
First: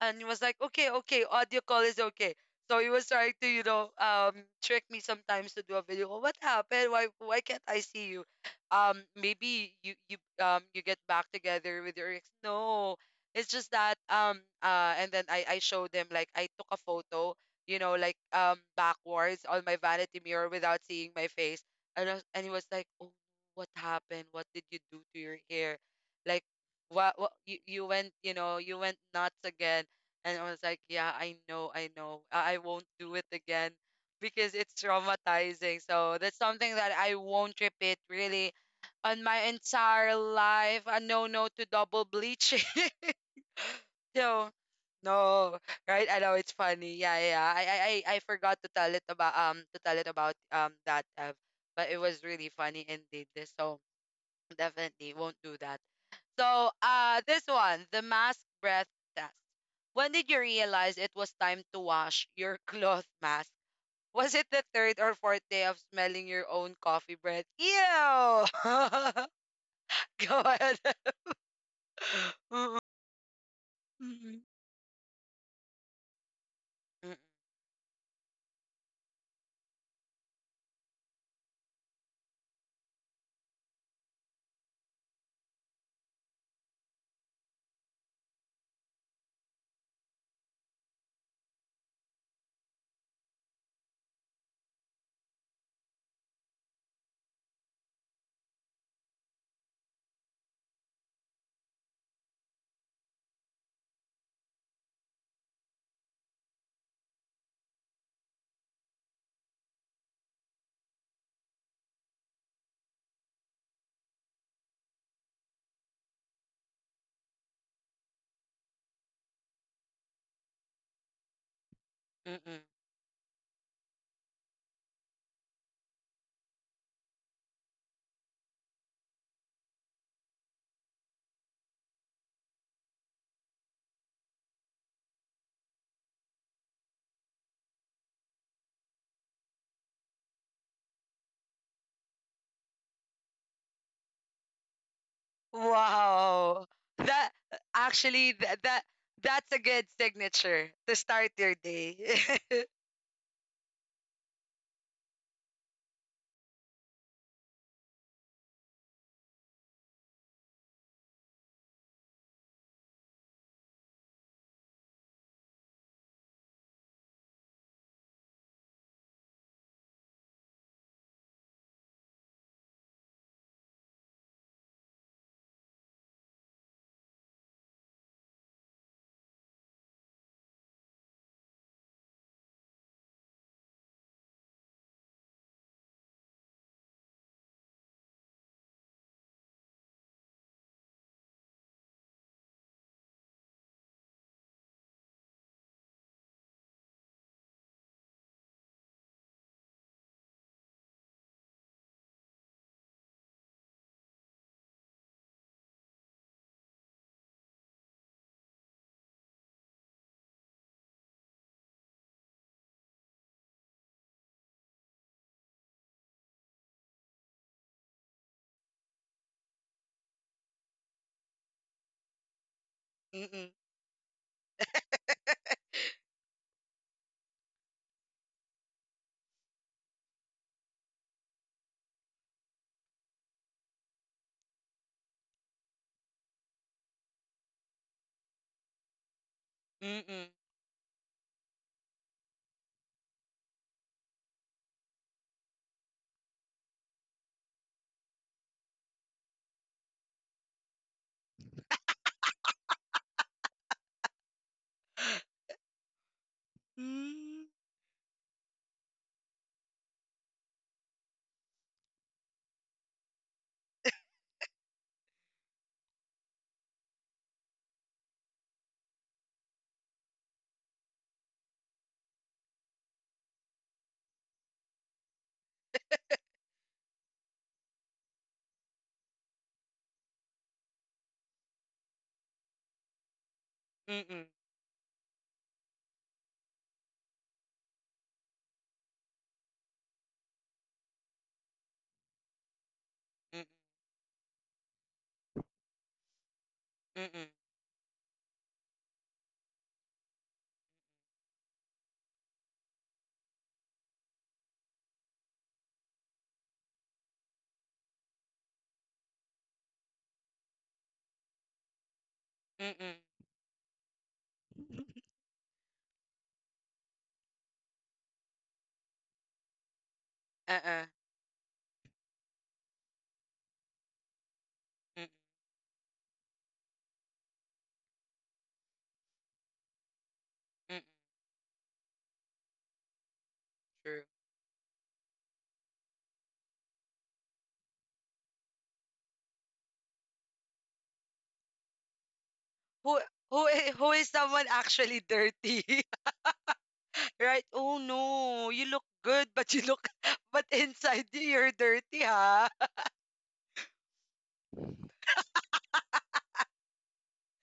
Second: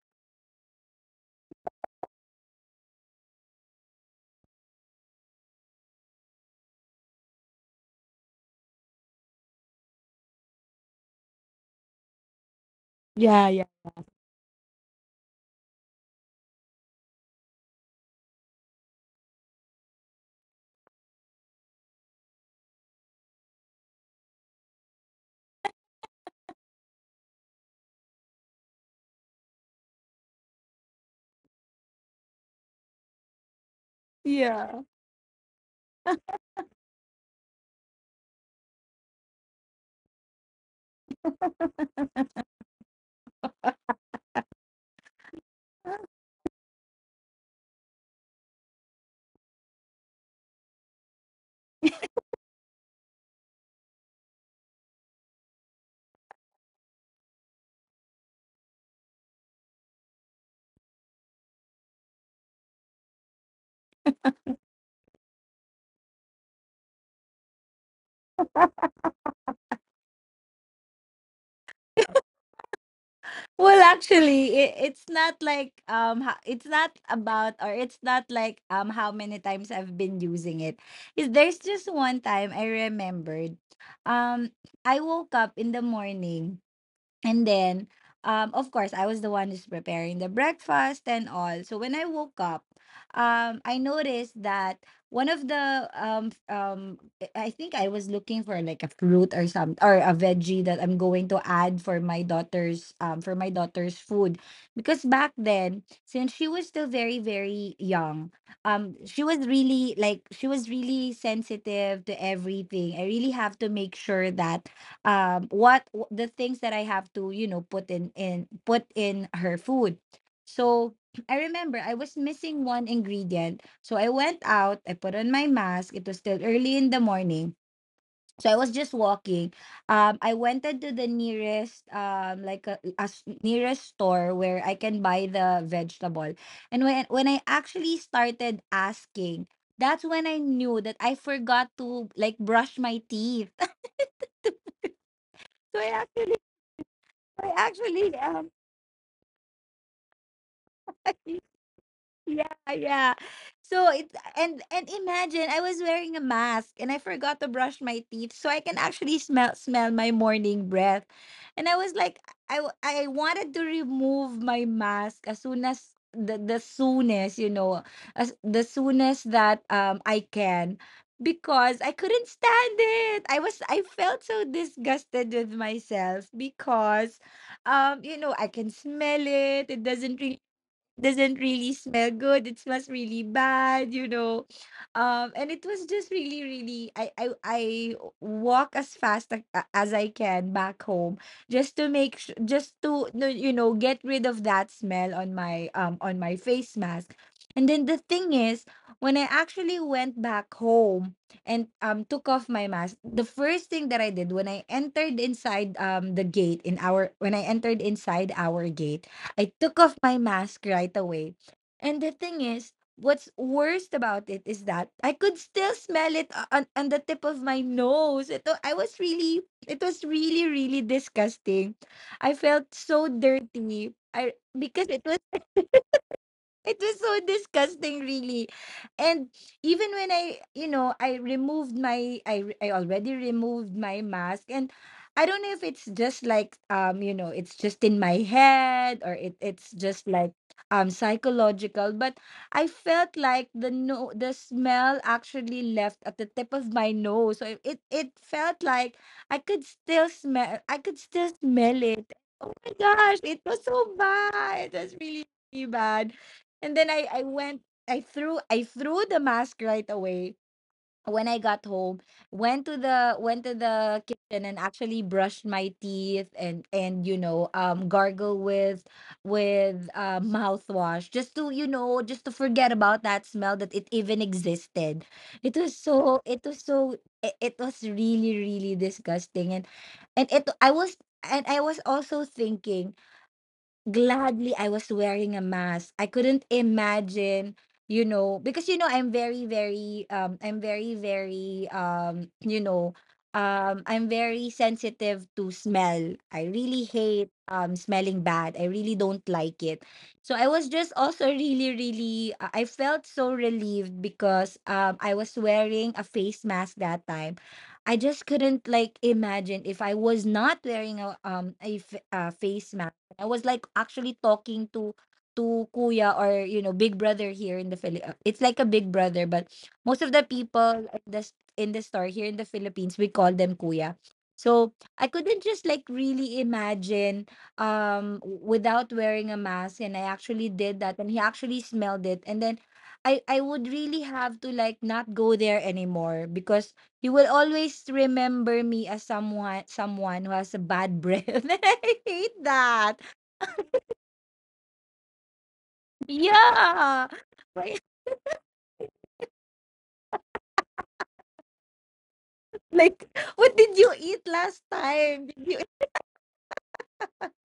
Speaker 1: and he was like, "Okay, okay, audio call is okay." So he was trying to, you know, trick me sometimes to do a video call. "What happened? Why can't I see you? Maybe you get back together with your ex." "No,
Speaker 2: Yeah,
Speaker 1: it's
Speaker 2: yeah,
Speaker 1: just that, and then I showed him like I took a photo, you know, like backwards on my vanity mirror without seeing my face," and and he was like, "Oh, what happened? What did you do to your hair? Like, what you went, you know, you went nuts again." And I was like, "Yeah, I know, I know. I won't do it again because it's
Speaker 2: yeah.
Speaker 1: traumatizing." So that's something that I won't repeat really on my entire life. A no no to double bleaching. So no, right? I know it's funny. Yeah, yeah, yeah. I forgot to tell it about to tell it about that Ev, but it was really funny indeed. So definitely won't do that. So, this one, the mask breath test. When did you realize it was time to wash your cloth mask? Was it the third or fourth day of smelling your own coffee breath? Ew! Go ahead. Mm,
Speaker 2: Well,
Speaker 1: mm-mm.
Speaker 2: actually, it's not like it's not
Speaker 1: Mm,
Speaker 2: about or it's not like how many times I've been using it. Is there's just one time I remembered. Um I woke up in the morning, and then, of course, I was the one who's preparing the breakfast and all. So when I woke up, I noticed that one of the I think I was looking for like a fruit or some or a veggie that I'm going to add for my daughter's food, because back then since she was still very, very young, she was really sensitive to everything. I really have to make sure that the things that I have to, you know, put in put in her food. So I remember I was
Speaker 1: mm,
Speaker 2: missing
Speaker 1: mm.
Speaker 2: one ingredient. So I went out, I put on my mask. It was still early in the morning. So I was just walking. I went into the nearest, like a, nearest store where I can buy the vegetable. And when I actually started asking, that's when I knew that I forgot to like brush my teeth.
Speaker 1: Wow. That,
Speaker 2: I actually
Speaker 1: actually that, that that's a good signature to start your day.
Speaker 2: yeah, yeah. So it and imagine, I was wearing a mask and I forgot to brush my teeth, so I can actually smell my morning breath. And I was like, I wanted to remove my mask as soon as the soonest, you know, as the soonest that I can, because I couldn't stand it. I felt so disgusted with myself, because you know, I can smell it. Doesn't really smell good. It smells really bad, you know. And it was just really, really. I walk as a- as I can back home, just to just to no, you know, get rid of that smell on my face mask. And then the thing is, when I actually went back home and took off my mask, the first thing that I did when I entered inside the gate in our when I entered inside our gate, I took off my mask right away. And the thing is, what's worst about it is that I could still smell it on the tip of my nose. I was really, it was really, really disgusting. I felt so
Speaker 1: Mm-mm,
Speaker 2: dirty. I Because it was so disgusting, really. And even when I, I removed my, I, re- I already removed my mask. And I don't know if it's just like, it's just in my head or it's just
Speaker 1: mm-mm.
Speaker 2: like, psychological. But I felt like the no, the smell actually left at the tip of my nose. So it felt like I could still smell it. Oh my gosh, it was so bad. It was really, really bad, and then I
Speaker 1: Mm.
Speaker 2: went I threw the mask right away when I got home. Went to the kitchen and actually brushed my teeth, and gargle with mouthwash just to just to forget about that smell, that it even existed. It was really really disgusting. And it I was and I was also thinking,
Speaker 1: Mm-mm,
Speaker 2: gladly I was wearing a mask. I couldn't imagine, you know, because I'm very, very,
Speaker 1: mm-mm,
Speaker 2: I'm very sensitive to smell. I really
Speaker 1: mm-mm,
Speaker 2: hate smelling bad. I really don't like it. So I was just also really, I felt so relieved because I was wearing a face mask that time. I just couldn't like imagine if I was not wearing a face mask.
Speaker 1: mm-mm,
Speaker 2: I was like actually talking to kuya, or you know, big brother, here in the Philip. It's like a big brother, but most of the
Speaker 1: uh-uh,
Speaker 2: people in the store here in the Philippines we call them kuya. So I couldn't just like really imagine without wearing a mask, and I actually
Speaker 1: mm-mm.
Speaker 2: did that, and he actually smelled it, and then I, would really
Speaker 1: True.
Speaker 2: have to like not go there anymore because he will always remember me as someone who has a bad breath. And I hate that.
Speaker 1: Who who who is someone actually dirty,
Speaker 2: Yeah.
Speaker 1: right? Oh
Speaker 2: Right?
Speaker 1: no, you look good, but you look, but inside you, you're dirty, huh?
Speaker 2: Like, what did you eat last time? Did you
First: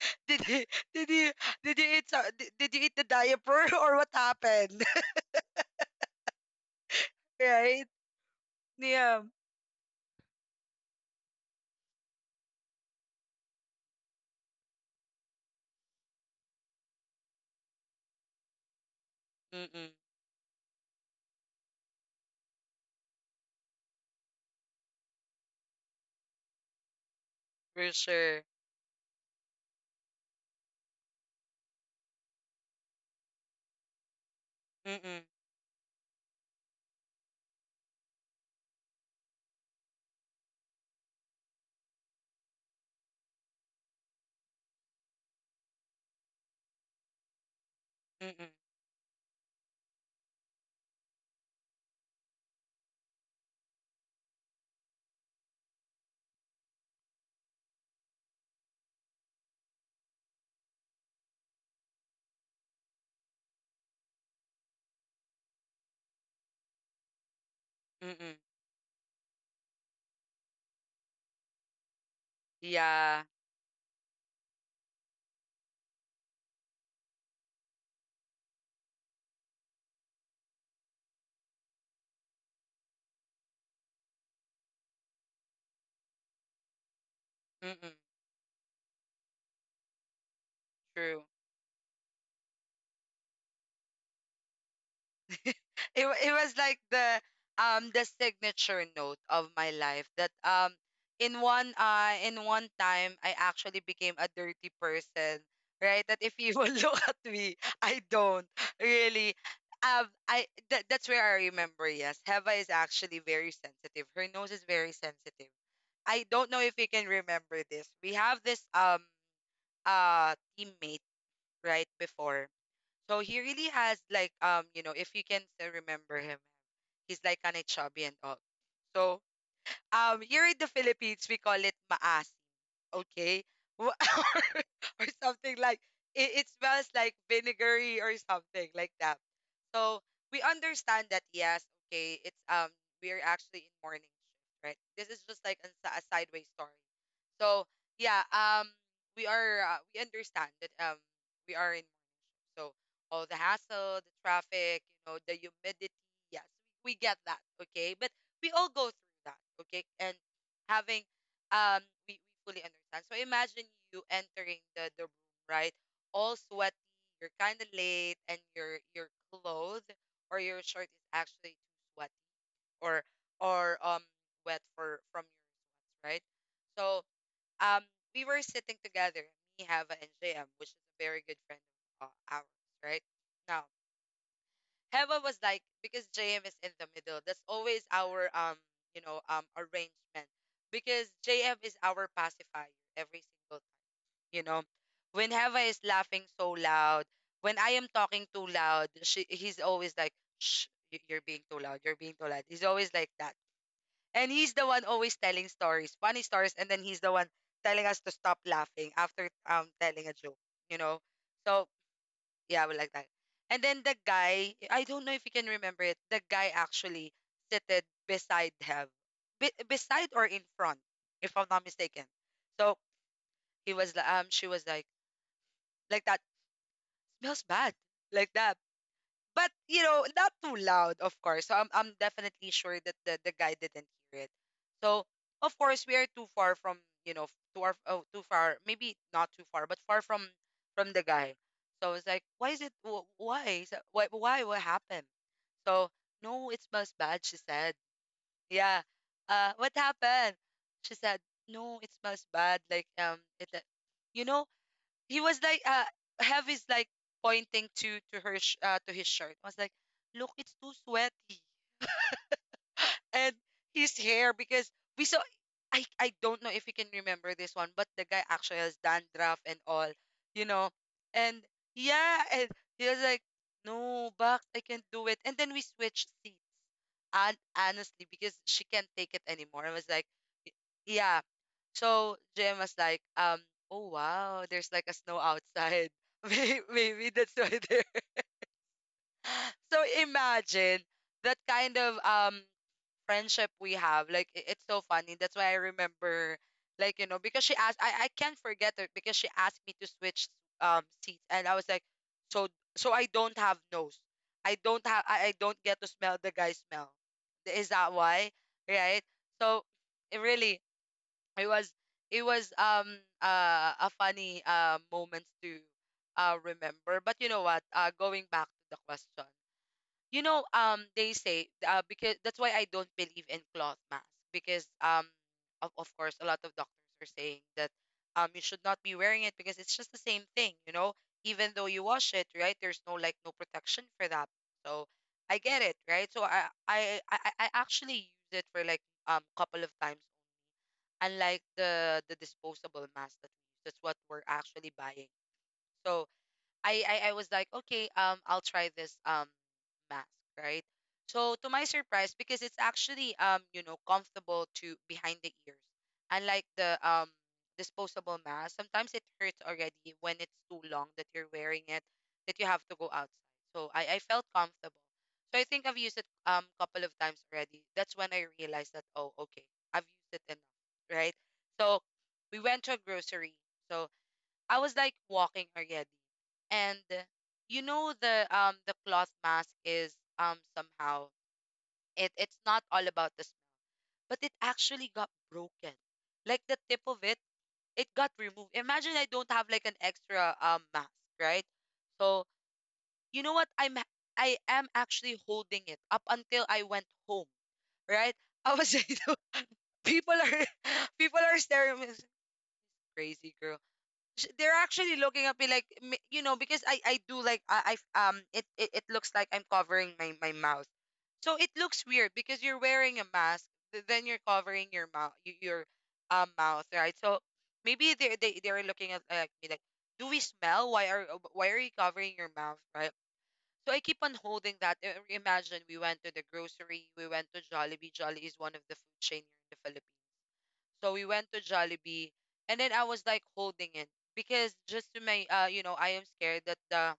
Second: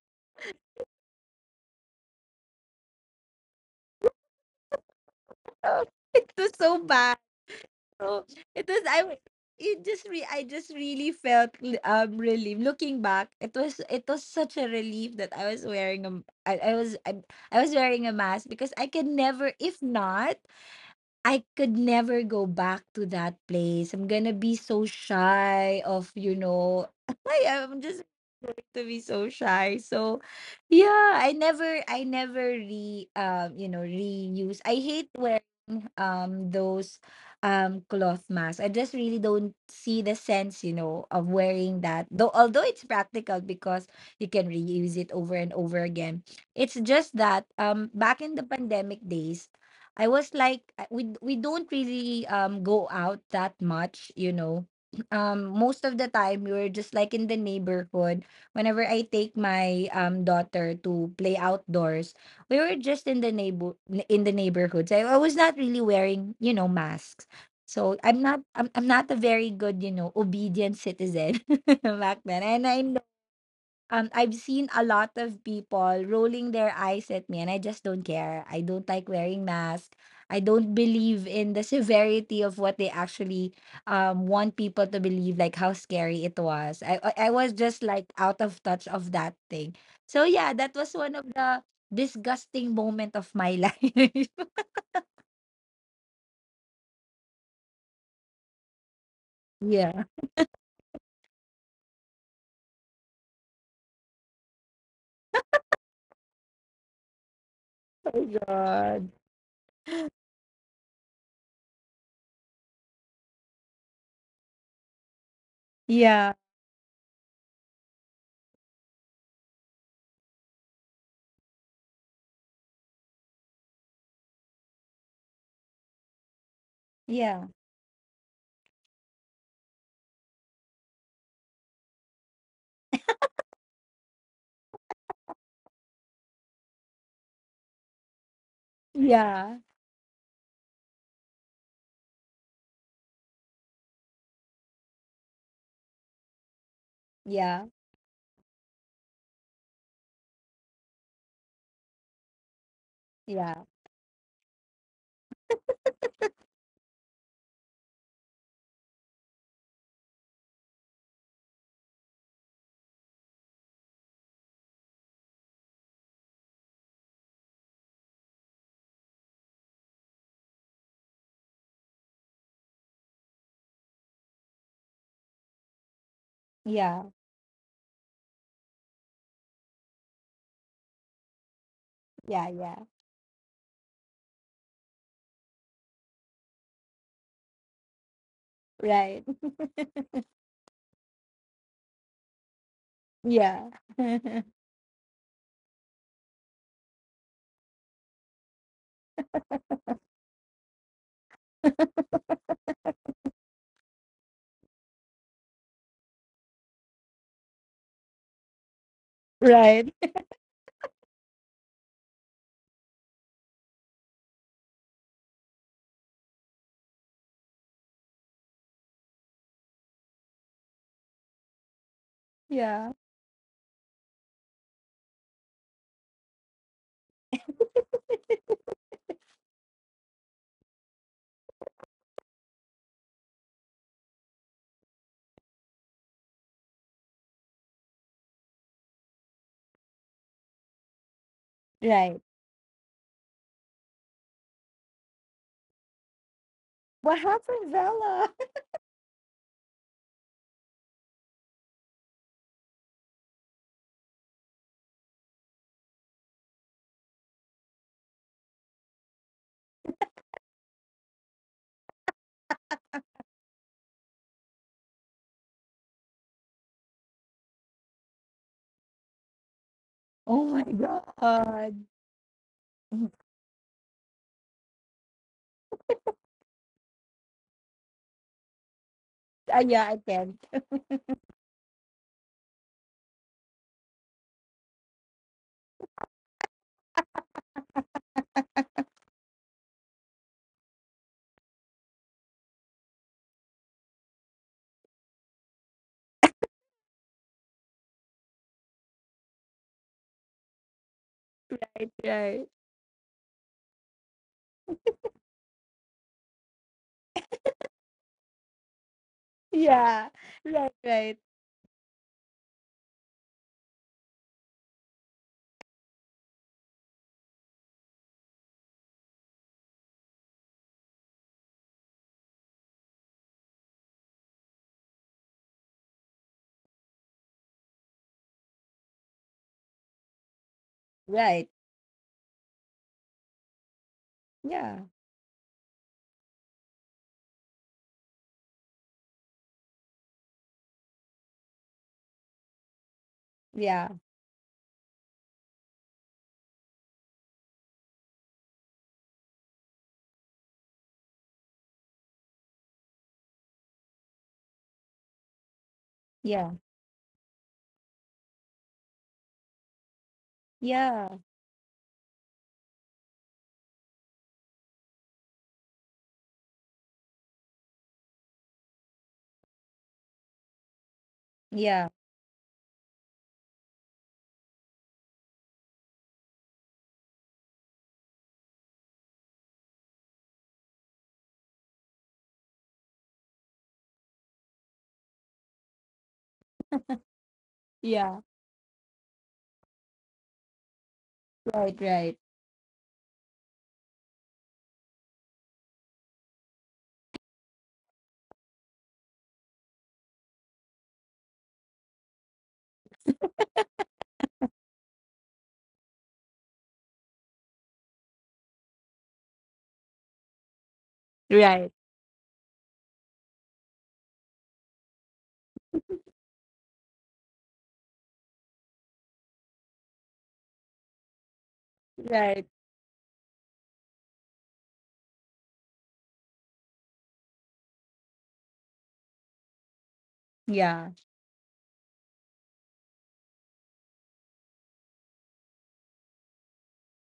Speaker 1: Did you did you did you eat so- did you eat the diaper or what happened,
Speaker 2: Oh, it was so bad.
Speaker 1: right?
Speaker 2: So it was I
Speaker 1: Yeah.
Speaker 2: w- I just really felt relief. Looking back, it was such a relief that I was wearing a I was wearing a mask, because I can never if
Speaker 1: Mm-mm,
Speaker 2: not, I could never go back to that place. I'm gonna be so shy of, you know, I am
Speaker 1: for
Speaker 2: just
Speaker 1: sure.
Speaker 2: going to be so shy. So yeah, I never reuse. I hate
Speaker 1: Mm-mm,
Speaker 2: wearing those cloth masks. I just really don't see the sense, you know, of wearing that. Though although it's practical because you can reuse it over and over again. It's just that back in the
Speaker 1: mm-mm,
Speaker 2: pandemic days I was like we don't really go out that much, you know. Most of the time we were just like in the neighborhood. Whenever I take my daughter to play outdoors, we were just in the neighborhoods. I, was not really wearing, you know, masks. So
Speaker 1: mm-mm.
Speaker 2: I'm not a very good, you know, obedient citizen back then. And I
Speaker 1: Yeah.
Speaker 2: I've seen a lot of people rolling their eyes at me, and I just don't care. I don't like wearing masks. I don't believe in the severity of what they actually want people to believe, like how scary it was. I was just
Speaker 1: Mm-mm,
Speaker 2: like out of touch of that thing. So yeah, that was one
Speaker 1: true.
Speaker 2: of the disgusting moment of my life.
Speaker 1: It was like the signature note of my
Speaker 2: Yeah.
Speaker 1: life that in one time I actually became a dirty person, right? That if you will look at me, I
Speaker 2: Oh
Speaker 1: don't
Speaker 2: God.
Speaker 1: really I that that's where I remember. Yes, Heva is actually very sensitive. Her nose is very sensitive. I
Speaker 2: Yeah.
Speaker 1: don't know if you can remember this. We have this teammate, right? Before, so he really has like, you know, if you can still remember him, he's like
Speaker 2: Yeah.
Speaker 1: kind of chubby and all. So here in the Philippines, we call it maas, okay. Wha- or something like, it smells like vinegary or something like that.
Speaker 2: Yeah.
Speaker 1: So we understand that, yes, okay, it's we're actually in morning shift, right? This is just like a, a sideways story. So
Speaker 2: Yeah.
Speaker 1: yeah, we are we understand that we are in so all the
Speaker 2: Yeah.
Speaker 1: hassle, the traffic, you know, the humidity. Yes, we get that. Okay, but we all go through that. Okay, and having um, we fully understand. So imagine you entering the room, right? All sweaty, you're kind of late, and your clothes or your shirt is actually too sweaty, or or wet for from your sweats, right? So,
Speaker 2: Yeah.
Speaker 1: um, we were sitting together, me, Hava, and JM, which is a very good friend of
Speaker 2: Yeah.
Speaker 1: ours,
Speaker 2: Yeah.
Speaker 1: right? Now, Hava was like, because JM is in the middle, that's always our
Speaker 2: Right.
Speaker 1: arrangement. Because JM is our pacifier every single
Speaker 2: Yeah.
Speaker 1: time, you know. When Hava is laughing so loud, when I am talking too loud, she he's always like, shh, you're being too loud, you're being too loud. He's always like that. And he's the one always telling stories, funny stories, and then he's the one telling us to stop laughing after
Speaker 2: Right.
Speaker 1: telling a joke, you know. So yeah, we like that. And then the guy, I don't know if you can remember it. The guy actually seated beside him, beside or in front, if I'm not mistaken. So
Speaker 2: Yeah.
Speaker 1: she was like that smells bad, like that. But you know, not too loud, of course. So I'm definitely sure that the guy didn't hear it. So of course we are too far from, you know, too far oh, too far maybe not too far but far from the guy. So it's
Speaker 2: Right.
Speaker 1: like, why is it, wh- why is that- why what happened? So no, it smells
Speaker 2: What
Speaker 1: bad. She
Speaker 2: happened,
Speaker 1: said,
Speaker 2: Bella?
Speaker 1: yeah. What happened? She said, no, it smells bad. Like, it you know, he was like, Hev is like pointing to to his shirt. I was like, look, it's too sweaty, and his hair, because we saw. I don't know if you can remember this one, but the guy actually has dandruff and all, you
Speaker 2: Oh my
Speaker 1: know, and
Speaker 2: God.
Speaker 1: yeah, and he was like, no, but I can't do it. And then we switched seats, and honestly, because she can't take it anymore, I was
Speaker 2: Yeah, I
Speaker 1: like,
Speaker 2: can't.
Speaker 1: yeah. So Jim was like, oh wow, there's like a snow outside. Maybe that's why there. So imagine that kind of friendship we have. Like, it's so funny. That's why I remember, like, you know, because she asked. I can't forget her because she asked me to switch seats, and I was like,
Speaker 2: Right.
Speaker 1: so I don't have nose. I don't have. I don't get to smell the guy's smell. Is that why? Right. So
Speaker 2: Yeah.
Speaker 1: it really,
Speaker 2: Right. Right.
Speaker 1: it was it was, a funny moment to remember. But you know what, going back to the question, you know, they say, because that's why I don't believe in cloth mask, because, of course, a lot of doctors are saying that you should not be wearing it because it's just the same thing, you know,
Speaker 2: Right.
Speaker 1: even though you wash it, right? There's no like no protection for that.
Speaker 2: Yeah.
Speaker 1: So I get it, right? So I actually use it for like couple of times, unlike the disposable mask that we use. That's
Speaker 2: Yeah.
Speaker 1: what we're actually buying. So I was like, okay, I'll try this. Mask, right? So to my surprise, because it's actually, you know, comfortable to behind the ears. Unlike
Speaker 2: Yeah.
Speaker 1: the disposable mask, sometimes it hurts already when it's too long that
Speaker 2: Yeah.
Speaker 1: you're wearing it, that you have to go outside. So I felt comfortable. So I think I've used it couple of times already. That's when I realized that, oh, okay, I've used it enough, right? So
Speaker 2: Yeah.
Speaker 1: we went to a grocery. So, I was like walking already. And you know the cloth mask is somehow, it's not all about the smell, but it actually got broken. Like the tip of it, it got
Speaker 2: Yeah.
Speaker 1: removed. Imagine I don't have like an extra mask, right?
Speaker 2: Right. Right.
Speaker 1: So you know what? I am actually holding it up until I went home, right? I was people are people are staring at me, crazy girl. They're actually looking at me like, you know, because I do like, it it looks like I'm covering my mouth, so it
Speaker 2: Right.
Speaker 1: looks weird because you're wearing a mask, then you're covering your mouth, your mouth, right. So maybe they're looking at like me like, do we smell? Why are, why are you covering your
Speaker 2: Right.
Speaker 1: mouth, right? So I keep on holding that. Imagine we went to the grocery, we went to Jollibee. Jollibee is one of the food chain here in the Philippines.
Speaker 2: Yeah.
Speaker 1: So we went to Jollibee, and then I was like holding it because, just to my you know, I am scared that the,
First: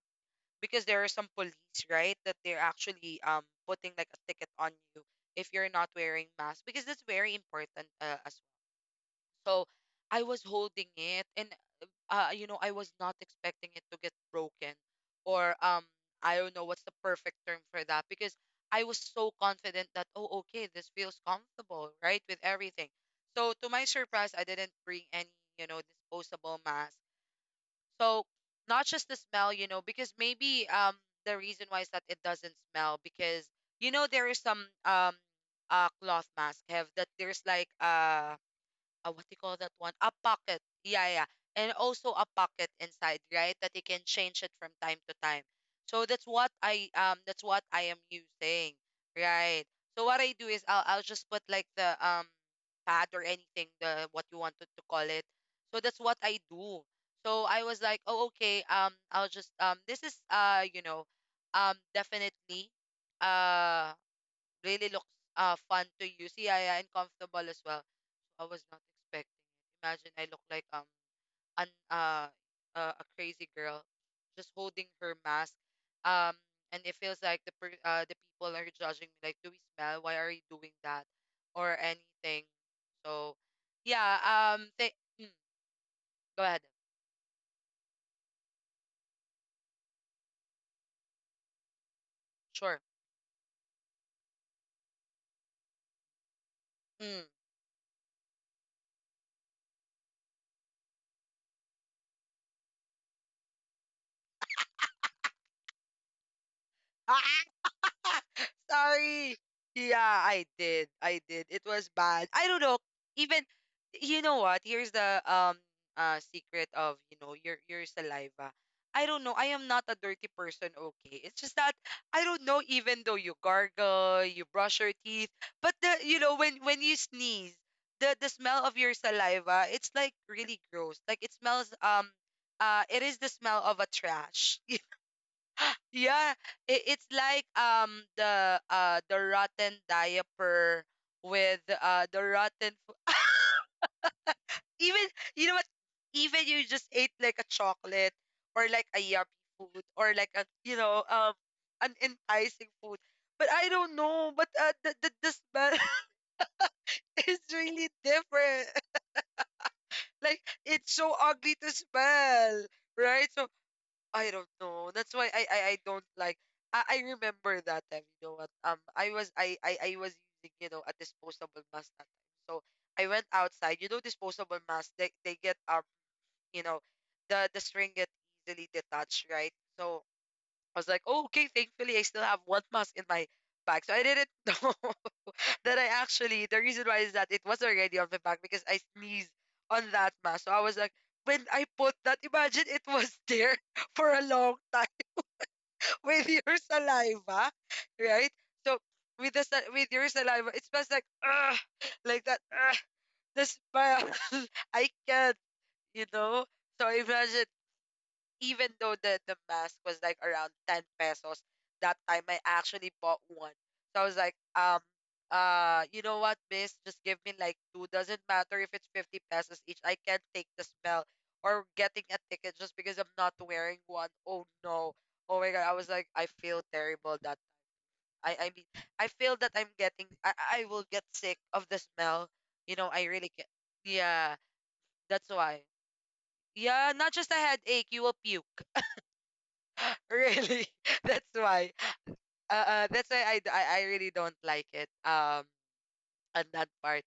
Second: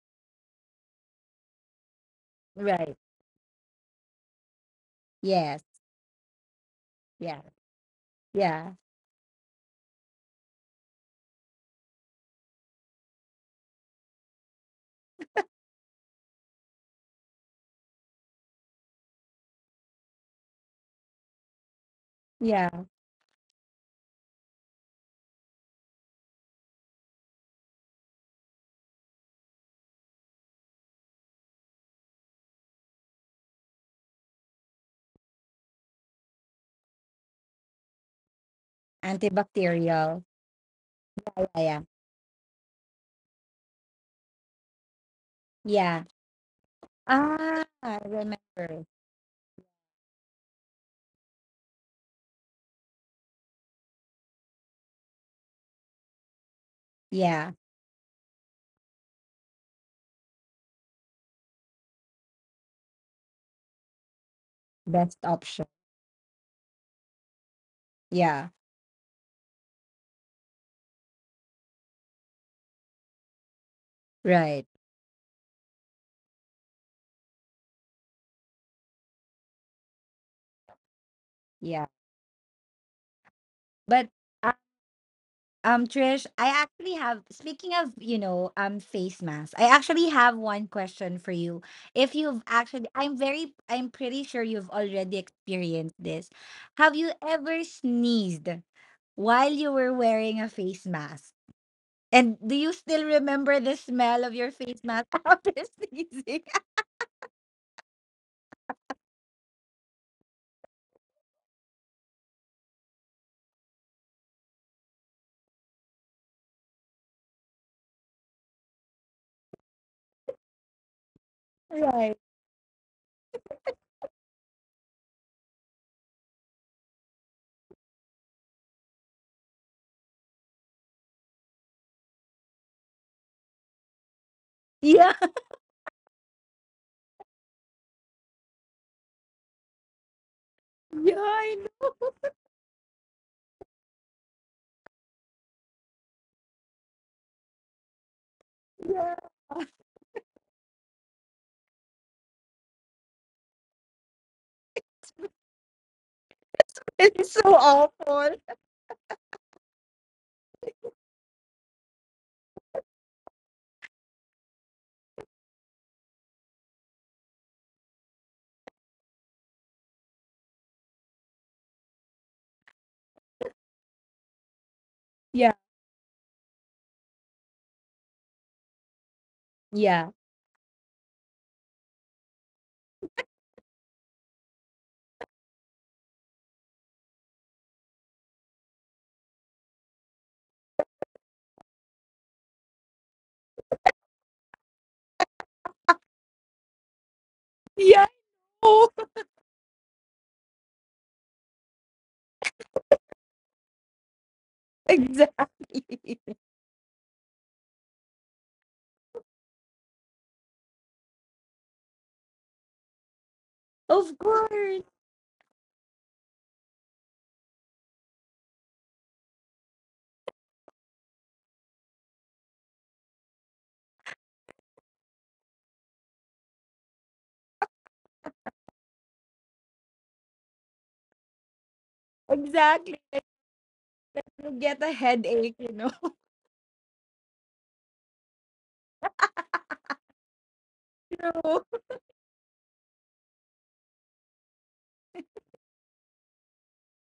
Speaker 1: because there are some police, right? That they're
Speaker 2: Right.
Speaker 1: actually putting like a ticket on you if
Speaker 2: Yes.
Speaker 1: you're not wearing mask, because that's very
Speaker 2: Yeah.
Speaker 1: important, as.
Speaker 2: Yeah.
Speaker 1: So I was holding it and, you know, I was not expecting it to get broken or I don't know what's the perfect term for that, because I was so confident that, oh okay, this feels comfortable, right? With
Speaker 2: Yeah.
Speaker 1: everything. So to my surprise, I didn't bring any, you know, disposable mask. So not just the smell, you know, because maybe the reason why is that it doesn't smell because, you know, there is some cloth mask have that there's like, what do you call that one? A
Speaker 2: Antibacterial.
Speaker 1: pocket. Yeah, yeah. Yeah.
Speaker 2: Yeah.
Speaker 1: And
Speaker 2: Yeah.
Speaker 1: also a pocket inside, right? That you can change it from time to time. So
Speaker 2: Yeah.
Speaker 1: that's what I, that's what
Speaker 2: Ah,
Speaker 1: I am
Speaker 2: I
Speaker 1: using,
Speaker 2: remember.
Speaker 1: right? So what I do is I'll just put like the pad or anything, the, what you wanted to call it. So that's what I do. So
Speaker 2: Yeah.
Speaker 1: I was like, oh okay, I'll just this is, you know, definitely uh really looks
Speaker 2: Best option.
Speaker 1: fun to use. Yeah, yeah, and comfortable as well. I
Speaker 2: Yeah.
Speaker 1: was not expecting it. Imagine I look like an a crazy girl just
Speaker 2: Right.
Speaker 1: holding her mask. Um and it feels like the people are judging me like, do we smell? Why are you doing that? Or
Speaker 2: Yeah.
Speaker 1: anything. So
Speaker 2: But
Speaker 1: yeah, mm,
Speaker 2: Trish,
Speaker 1: go
Speaker 2: I
Speaker 1: ahead.
Speaker 2: actually have, speaking of, you know, face masks, I actually have one question for you. If you've
Speaker 1: Sure.
Speaker 2: actually, I'm pretty sure you've already experienced this. Have you
Speaker 1: Mm.
Speaker 2: ever sneezed while you were wearing a face mask? And do you still remember the smell of your face mask after sneezing?
Speaker 1: Ah, sorry. Yeah, I did. I did. It was bad. I don't know. Even, you know what? Here's the, secret of, you know, your saliva. I don't know. I am not a dirty person, okay? It's just that
Speaker 2: Right.
Speaker 1: I don't know, even though you gargle, you brush your teeth, but the, you know, when you sneeze, the smell of your saliva, it's like really gross. Like it smells, it is the smell of a trash.
Speaker 2: Yeah.
Speaker 1: Yeah, it's like, the rotten diaper
Speaker 2: Yeah,
Speaker 1: with,
Speaker 2: I know.
Speaker 1: the rotten food. Even, you know what? Even you just ate like a chocolate or like a yuppie food or like a, you know, an enticing food. But I don't know. But, the the smell
Speaker 2: It's
Speaker 1: is
Speaker 2: so
Speaker 1: really
Speaker 2: awful.
Speaker 1: different. Like, it's so ugly to smell, right? So I don't know. That's why I don't like. I remember that time. You know what? I was using, you know, a disposable mask that time. So I went outside. You know, disposable mask. They
Speaker 2: Yeah.
Speaker 1: get you know, the string get easily detached, right? So
Speaker 2: Yeah.
Speaker 1: I was like, oh, okay, thankfully I still have one mask in my bag. So I didn't know that I actually, the reason why is that it was already on my bag because I sneezed on that mask. So I was like, when I put that, imagine it was there for a long time with your saliva,
Speaker 2: Yeah.
Speaker 1: right? So
Speaker 2: Oh,
Speaker 1: with your saliva, it smells like ugh, like that. Ugh, the smell, I can't,
Speaker 2: exactly.
Speaker 1: you know. So imagine even though the mask was like around 10 pesos that time, I actually bought one. So I was
Speaker 2: Of
Speaker 1: like,
Speaker 2: course.
Speaker 1: you know what, miss, just give me like two. Doesn't matter if it's 50 pesos each, I can't take the smell or getting a ticket just because I'm not wearing one. Oh no, oh my God, I was like, I feel terrible that I mean I feel that I'm getting, I will get sick of the smell, you know.
Speaker 2: Exactly.
Speaker 1: I really can. Yeah,
Speaker 2: You get a
Speaker 1: that's
Speaker 2: headache,
Speaker 1: why.
Speaker 2: you know.
Speaker 1: Yeah, not just a headache, you will puke. Really. That's
Speaker 2: True.
Speaker 1: why that's why I really don't like it on that part.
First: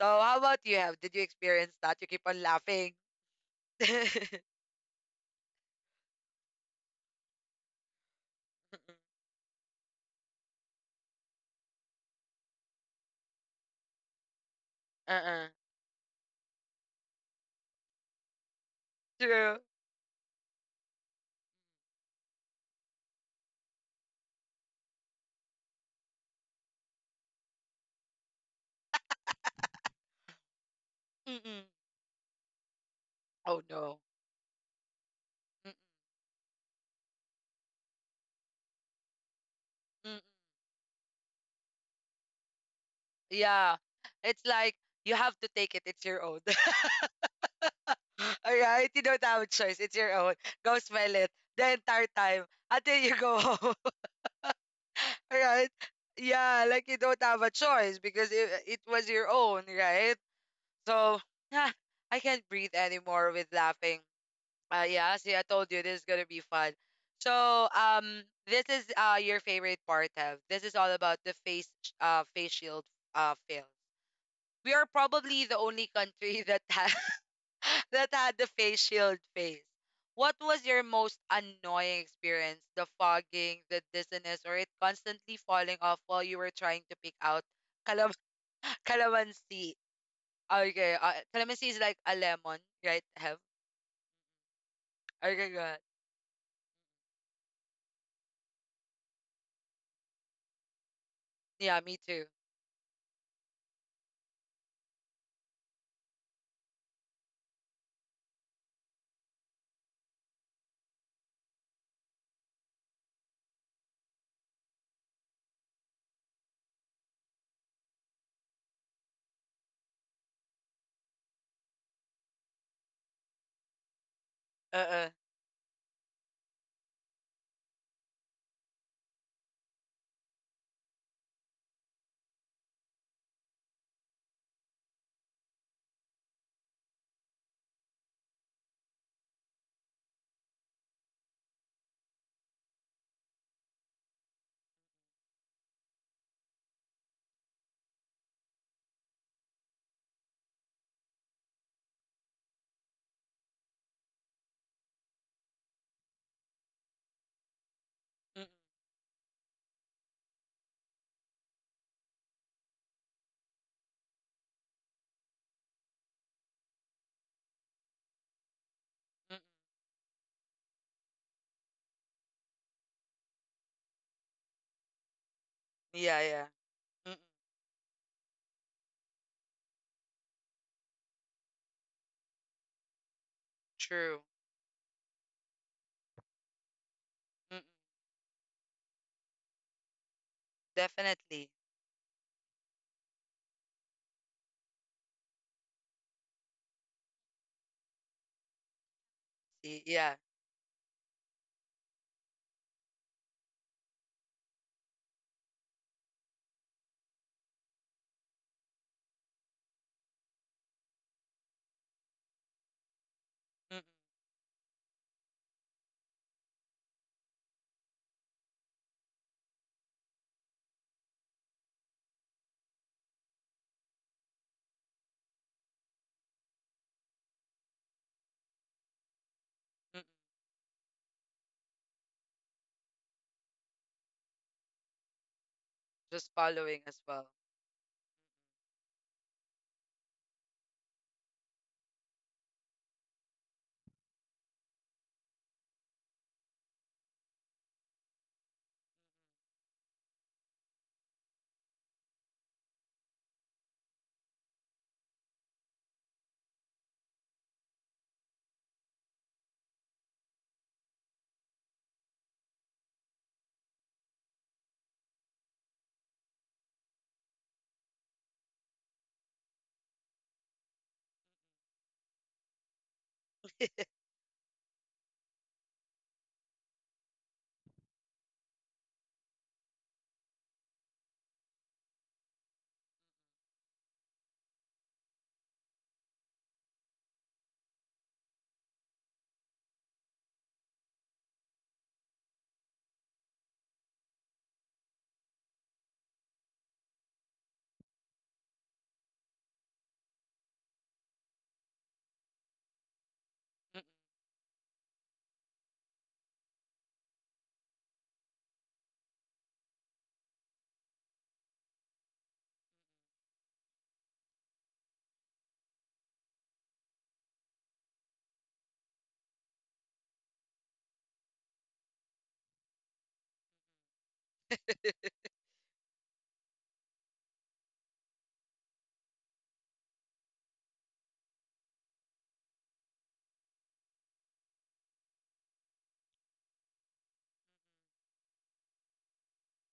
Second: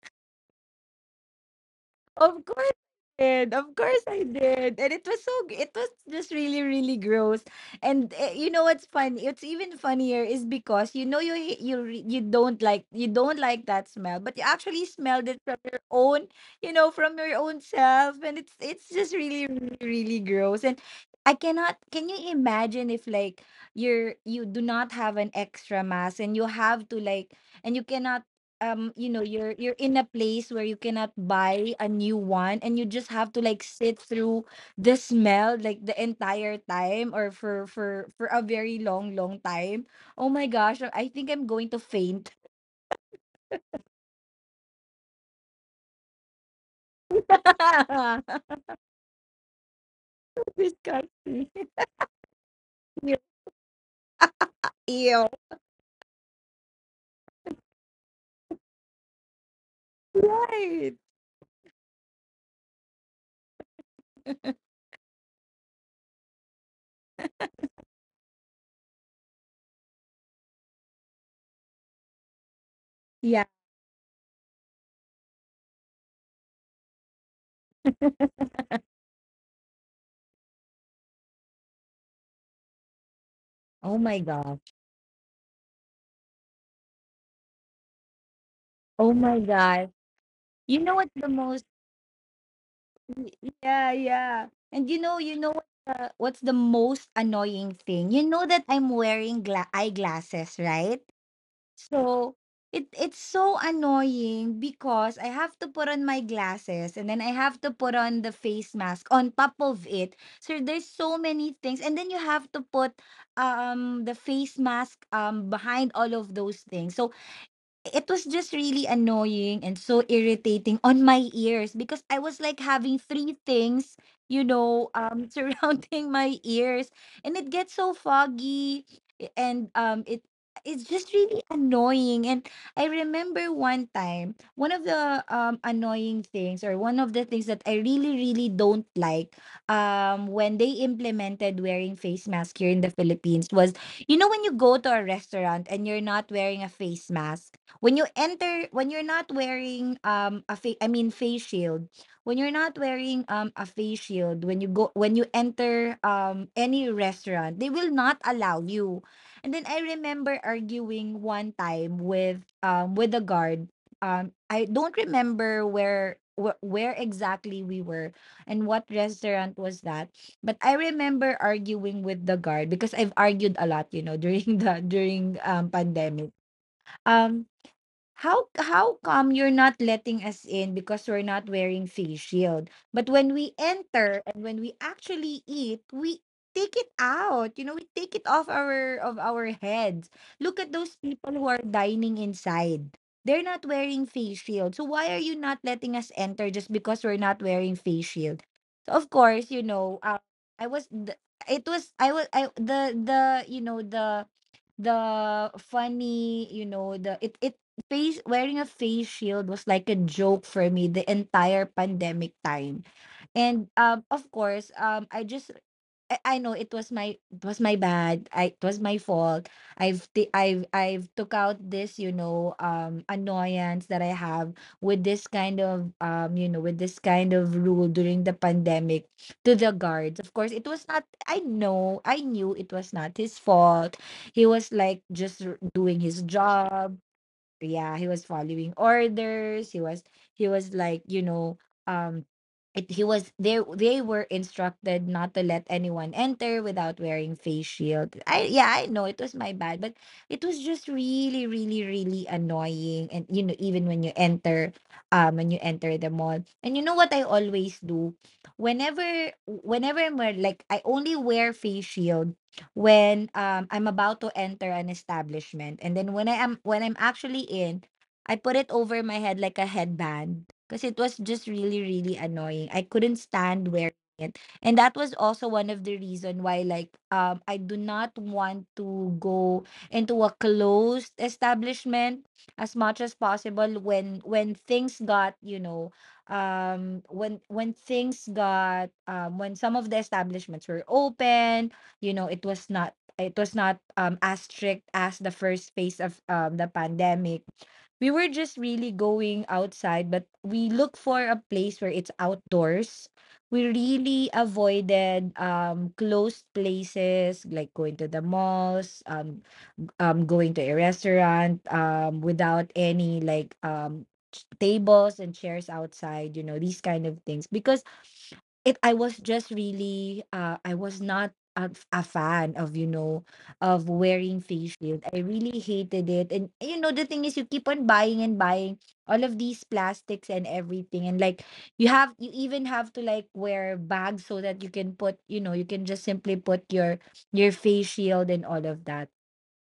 Speaker 1: So how about you? Have did you experience that? You keep on
Speaker 2: Of course
Speaker 1: laughing.
Speaker 2: I did. Of course I
Speaker 1: Mm-mm.
Speaker 2: did. And it was it was just really, really gross. And you know what's funny? It's even funnier is because you know you don't like that smell, but you actually smelled
Speaker 1: Uh-uh.
Speaker 2: it from your own, you know, from your own self. And it's just really,
Speaker 1: True.
Speaker 2: really, really gross. And I cannot, can you imagine if like you're, you do not have an extra mask and you have to like, and you cannot you know, you're in a place where you cannot
Speaker 1: Mm-mm.
Speaker 2: buy a new one and you just have to
Speaker 1: Oh
Speaker 2: like
Speaker 1: no.
Speaker 2: sit through the smell
Speaker 1: Mm-mm.
Speaker 2: like the entire time or for a very long, long time.
Speaker 1: Mm-mm.
Speaker 2: Oh my gosh, I think I'm going to faint.
Speaker 1: Yeah. It's like you have to take it, it's your own. All right, you don't have a choice, it's your own. Go smell it
Speaker 2: Disgusting.
Speaker 1: the entire time until you go home.
Speaker 2: Ew.
Speaker 1: All right. Yeah, like you don't have a choice because it was your own, right?
Speaker 2: Right.
Speaker 1: So I can't breathe anymore with laughing. Yeah, see, I told you this is gonna be fun. So this is your favorite part, Tev. This is all about the face shield
Speaker 2: Yeah.
Speaker 1: fail. We are probably the only country that had that had the face shield phase. What was your most annoying experience? The fogging, the
Speaker 2: Oh my
Speaker 1: dizziness, or it
Speaker 2: gosh.
Speaker 1: constantly falling off while you were trying to pick out calam-
Speaker 2: Oh my
Speaker 1: calamansi?
Speaker 2: God. You know
Speaker 1: Okay,
Speaker 2: what the most
Speaker 1: calamansi is like a lemon, right? Have
Speaker 2: Yeah, yeah. And you
Speaker 1: okay,
Speaker 2: know what
Speaker 1: good.
Speaker 2: the, what's the most annoying thing? You know that I'm wearing eyeglasses, right?
Speaker 1: Yeah, me too.
Speaker 2: So it's so annoying because I have to put on my glasses and then I have to put on the face mask on top of it. So there's so many things and then you have to put the face mask behind all of those things. So it was just really annoying and so irritating on my ears because I was like having three things, you
Speaker 1: Uh,
Speaker 2: know,
Speaker 1: uh,
Speaker 2: surrounding my ears, and it gets so foggy and it's just really annoying. And I remember one time, one of the annoying things, or one of the things that I really really don't like when they implemented wearing face mask here in the Philippines was, you know, when you go to a restaurant and you're not wearing a face mask, when you enter when you're not wearing a fa- I mean face shield, when you're not wearing a face shield when you go when you enter any restaurant, they will not
Speaker 1: mm, mm,
Speaker 2: allow you. And then I remember arguing one time with the guard. I don't remember where where exactly we were and what
Speaker 1: mm.
Speaker 2: restaurant was that, but I remember arguing with the guard because I've argued a lot, you know, during the during
Speaker 1: Yeah,
Speaker 2: pandemic.
Speaker 1: yeah. Mm, mm.
Speaker 2: Um. How come you're not letting us in because we're not wearing face shield? But when we
Speaker 1: True.
Speaker 2: enter and when we actually eat, we take it
Speaker 1: Mm,
Speaker 2: out.
Speaker 1: mm.
Speaker 2: You know, we take it off our of our heads. Look at those people who
Speaker 1: Definitely.
Speaker 2: are dining inside. They're not wearing face shield. So why are you not letting us enter just because we're not wearing face shield? So of course, you
Speaker 1: See,
Speaker 2: know,
Speaker 1: yeah,
Speaker 2: I was th- it was I the you know the funny you know the it, it face wearing a face shield was like a joke for me the entire pandemic time. And
Speaker 1: mm, mm,
Speaker 2: of course, I just I know it was my bad. I it was my fault. I've I've took out this, you know, annoyance that I have with this kind of you know, with this kind of rule during the pandemic to the
Speaker 1: mm, mm.
Speaker 2: guards. Of course, it was not, I know, I knew it was not his fault. He was like just doing his
Speaker 1: Just following
Speaker 2: job.
Speaker 1: as well.
Speaker 2: Yeah, he was following orders. He was you know, um he was they were instructed not to let anyone enter without wearing face shield. I, yeah, I know it was my bad, but it was just really really really annoying. And you know, even when you enter the mall, and you know what I always do, whenever I'm like, I only wear face shield when I'm about to enter an establishment, and then when I am when I'm actually in, I put it over my head like a headband because it was just really really annoying. I couldn't stand wearing it. And that was also one of the reason why I do not want to go into a closed establishment as much as possible when things got, you know, when things got when some of the establishments were open. You know, it was not, it was not as strict as the first phase of the pandemic. We were just really going outside, but we look for a place where it's outdoors. We
Speaker 1: Mm, mm.
Speaker 2: really avoided closed places, like going to the malls, going to a restaurant without any like tables and chairs outside, you know, these kind of things. Because it I was just really I was not a, a fan of, you know, of wearing face shield. I really hated it. And you know, the thing is, you keep on buying and buying all of these plastics and everything, and like, you have, you even have to like wear bags so that you can put, you know, you can just simply put your face shield and all of that.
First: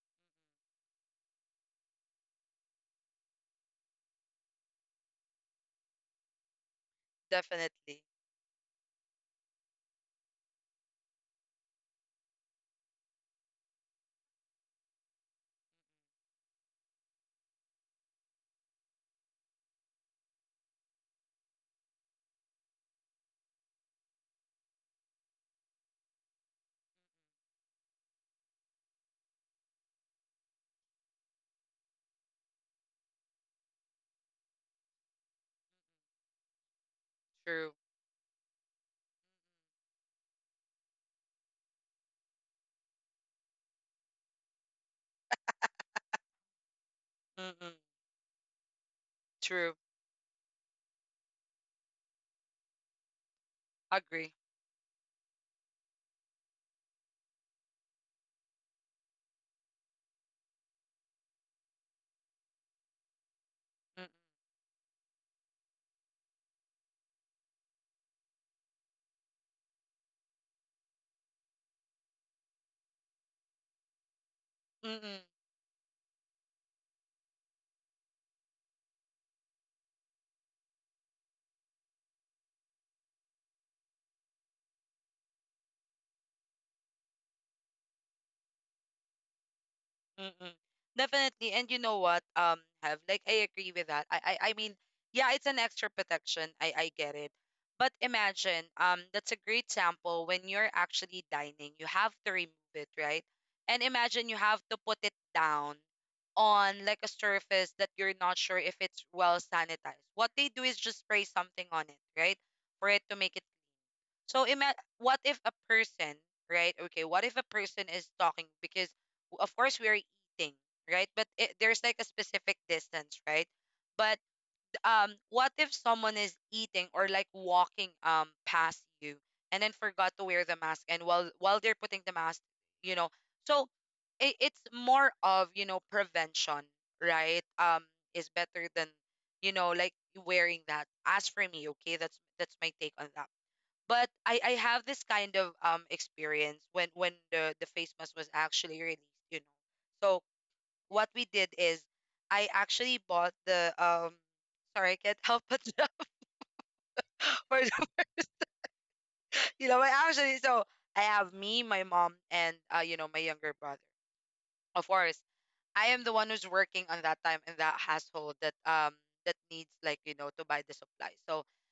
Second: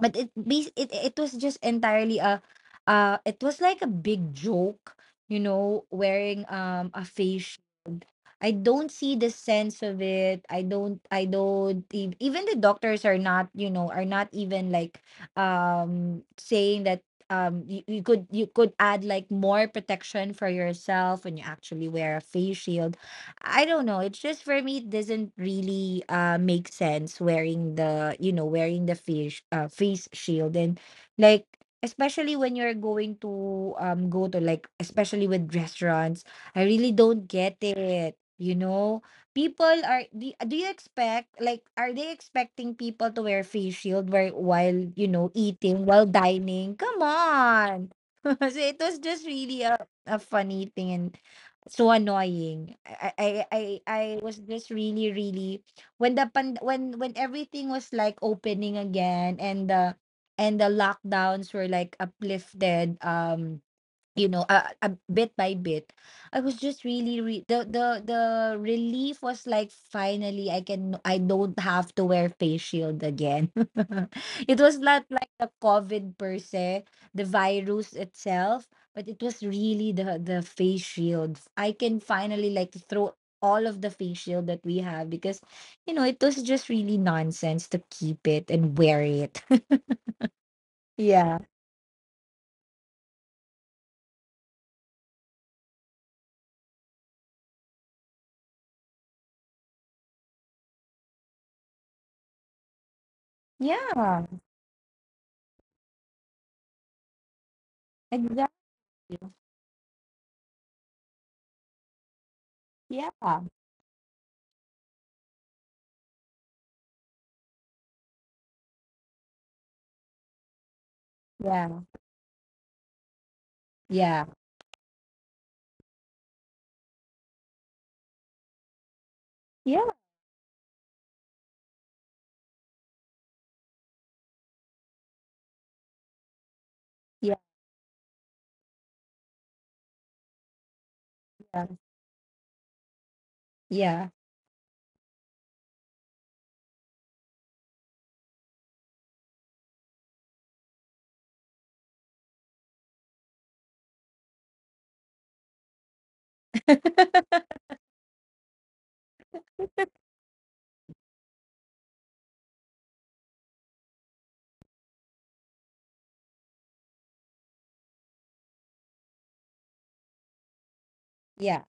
Speaker 2: But it bas it it was just entirely a it was like a big joke, you know, wearing a face.
Speaker 1: Definitely.
Speaker 2: I don't see the sense of it. I don't ev- Even the doctors are not, you know, are not even like saying that you, you could, you could add like more protection for yourself when you actually wear a face shield. I don't know. It's just, for me, it doesn't really make sense wearing the, you know, wearing the face shield and like, especially when you're going to go to like, especially with restaurants, I really don't get
Speaker 1: True.
Speaker 2: it. You know, people are, do you expect, like, are they expecting people to wear face shield where, while, you know, eating while dining? Come
Speaker 1: Mm, mm.
Speaker 2: on. So it was just really
Speaker 1: True.
Speaker 2: a funny thing and so annoying. I
Speaker 1: Agree.
Speaker 2: was just really, really when when everything was like opening again, and the lockdowns were like uplifted.
Speaker 1: Mm,
Speaker 2: You know, bit by bit, I was just really re- the relief was like, finally I can, I don't have to wear face shield again. It was
Speaker 1: mm, mm,
Speaker 2: not like
Speaker 1: mm.
Speaker 2: the COVID per se, the virus itself, but it was really the face shield. I can finally like throw all of the face shield that we have, because you know, it was just really nonsense to keep it and wear it.
Speaker 1: Mm-mm.
Speaker 2: Yeah.
Speaker 1: Definitely. And you know what, have like I agree with that. I mean, yeah, it's an extra protection. I get it. But imagine, that's a great sample: when you're actually dining, you have to remove it, right? And
Speaker 2: Yeah.
Speaker 1: imagine you have to put it down on like a surface that you're not
Speaker 2: Exactly.
Speaker 1: sure if it's well sanitized. What they do is just spray something on it, right? For it
Speaker 2: Yeah.
Speaker 1: to make it. So ima- what if a person, right? Okay, what if a person is talking because w- of course we are eating, right? But it,
Speaker 2: Yeah.
Speaker 1: there's like a specific distance, right? But
Speaker 2: Yeah.
Speaker 1: what if someone is eating or like walking past you and then
Speaker 2: Yeah.
Speaker 1: forgot to wear the mask, and while they're putting the mask, you know. So it's more of, you know, prevention,
Speaker 2: Yeah.
Speaker 1: right? Um, is better than, you know, like wearing that. As for me, okay? That's my take on that.
Speaker 2: Yeah. Yeah.
Speaker 1: But I have this kind of experience when the face mask was actually released, you know. So what we did is I actually bought the sorry, I can't help but for the, you know, I actually so I have me, my mom and you know, my younger brother. Of course, I am the one who's working on that time in that household that that needs like, you know, to buy the supplies. So
Speaker 2: Yeah.